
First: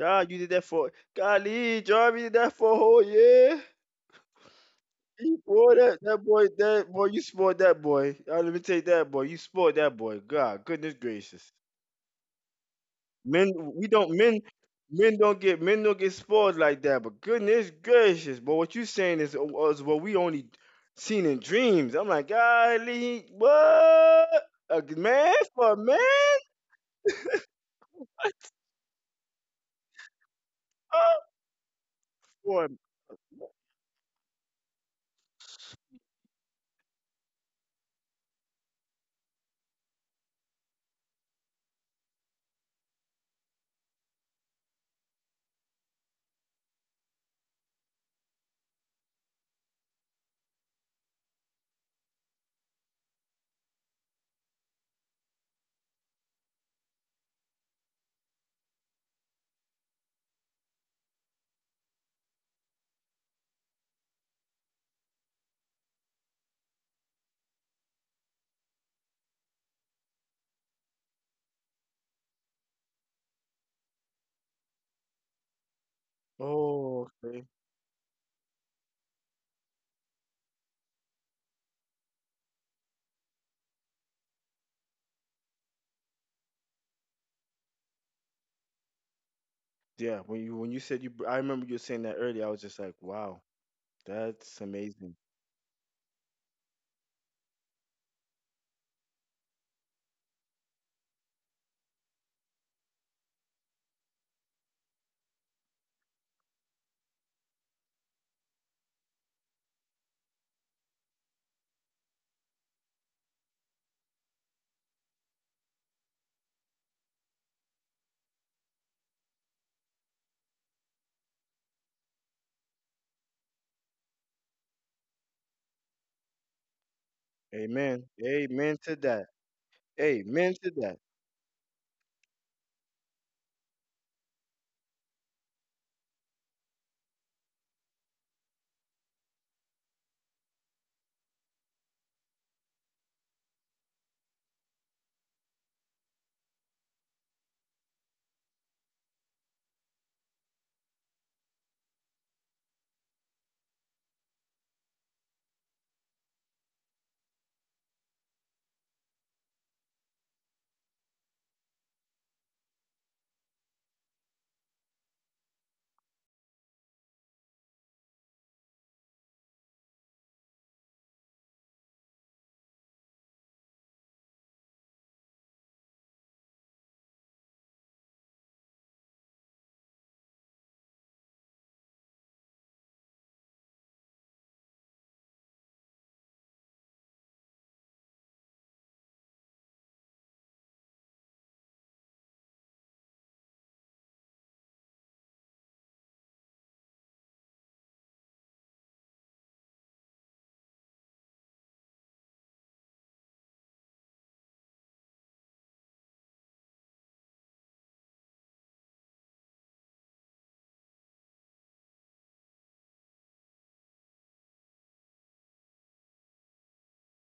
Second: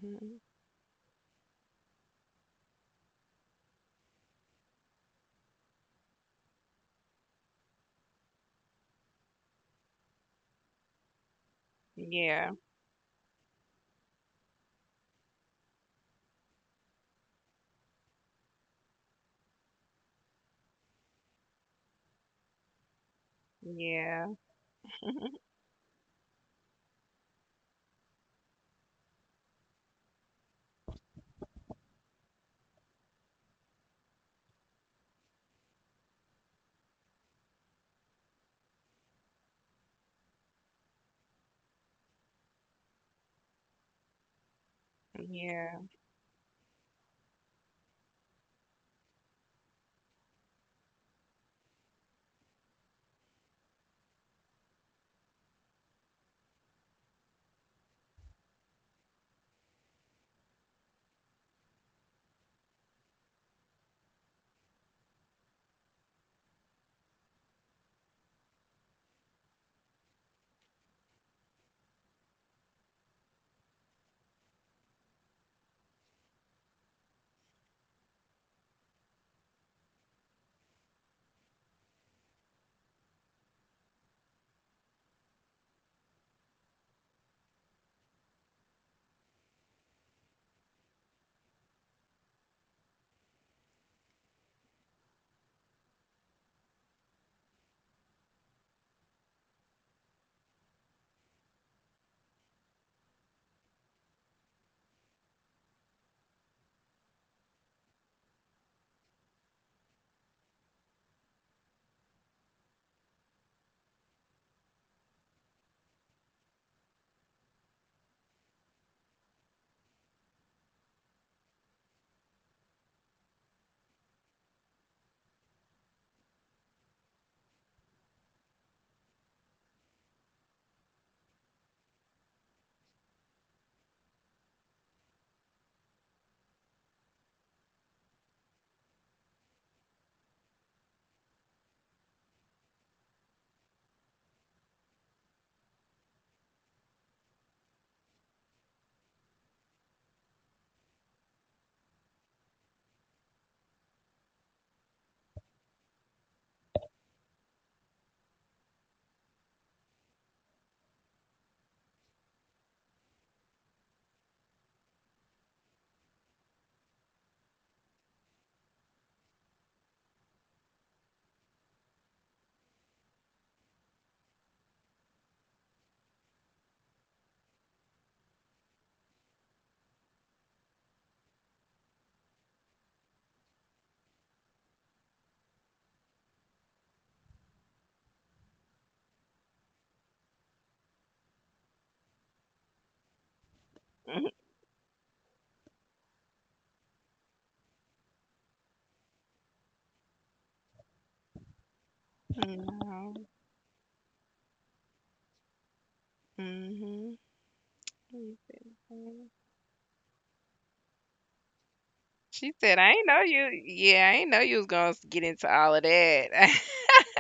God, you did that for golly, Jarvis did that for a whole year. You spoiled that boy, that boy, you spoiled that boy. Let me take that boy. You spoiled that boy. God, goodness gracious.
Yeah.
Men we don't men men don't get spoiled like that, but goodness gracious, but what you saying is what we only seen in dreams. I'm like, golly,
Yeah.
what a man for a man? Oh, for a-
Yeah.
oh, okay. Yeah, when you said you, I remember you saying that earlier. I was just like, wow, that's amazing. Amen. Amen to that. Amen to that.
No. Mhm. You— she said, "I ain't know you. Yeah, I ain't know you was gonna get into all of that." [laughs]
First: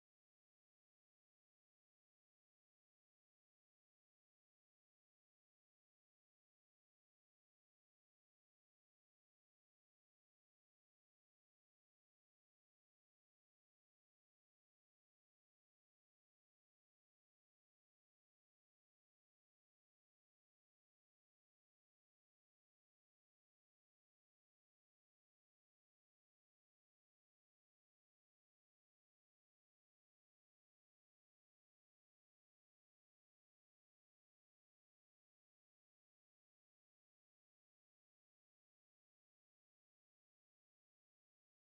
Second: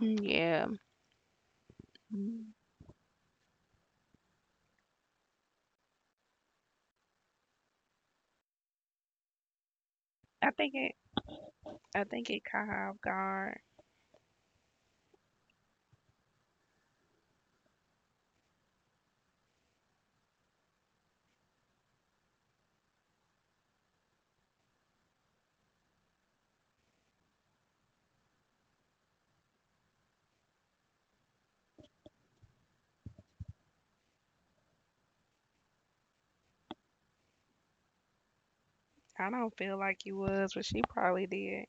Yeah. Mm. I think it. I think it caught her off guard. I don't feel like you was, but she probably did.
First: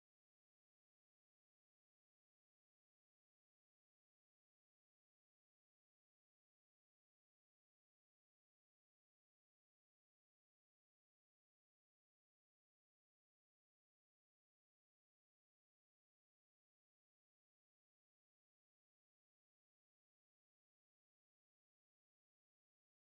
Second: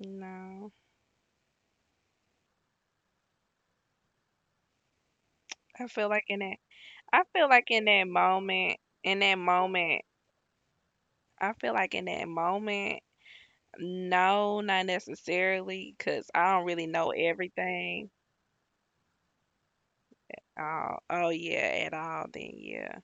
No, I feel like in that. I feel like in that moment. In that moment. I feel like in that moment. No, not necessarily, cause I don't really know everything. Oh, oh yeah, at all then, yeah.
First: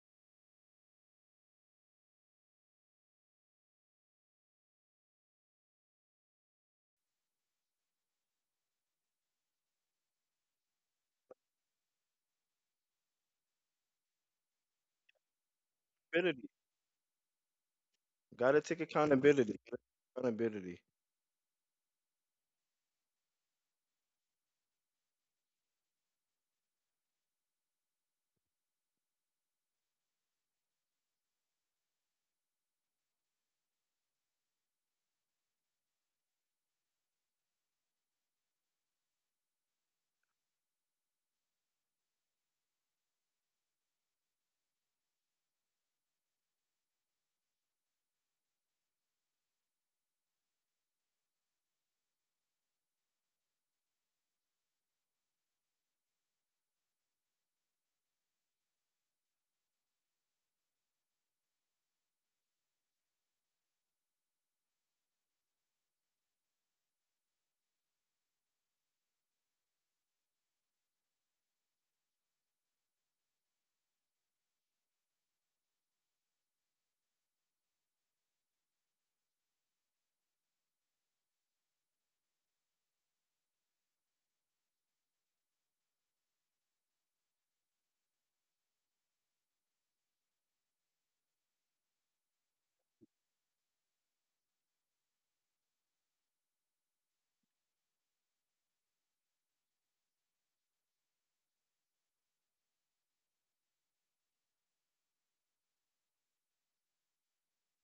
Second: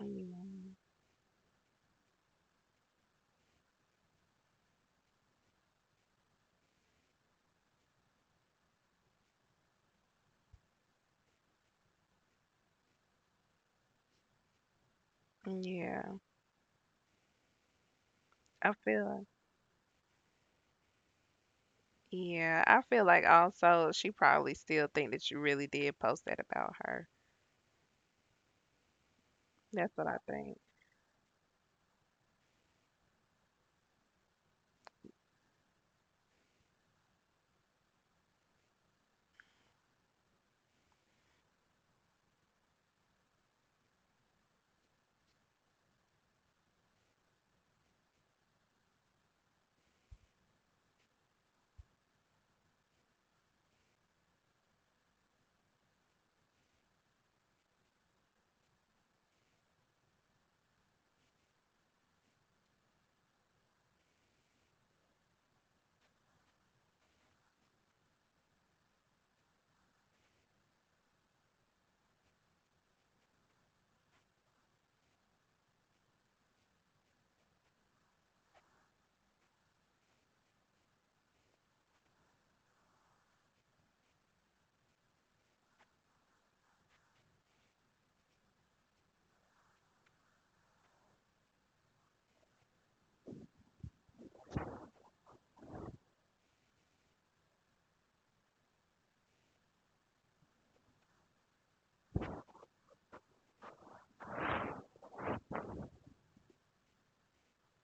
Mm, yeah.
Accountability. Gotta
I
take
feel
accountability. Accountability.
Yeah, I feel like also she probably still think that you really did post that about her. That's what I think.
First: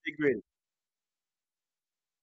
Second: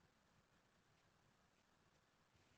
Be great.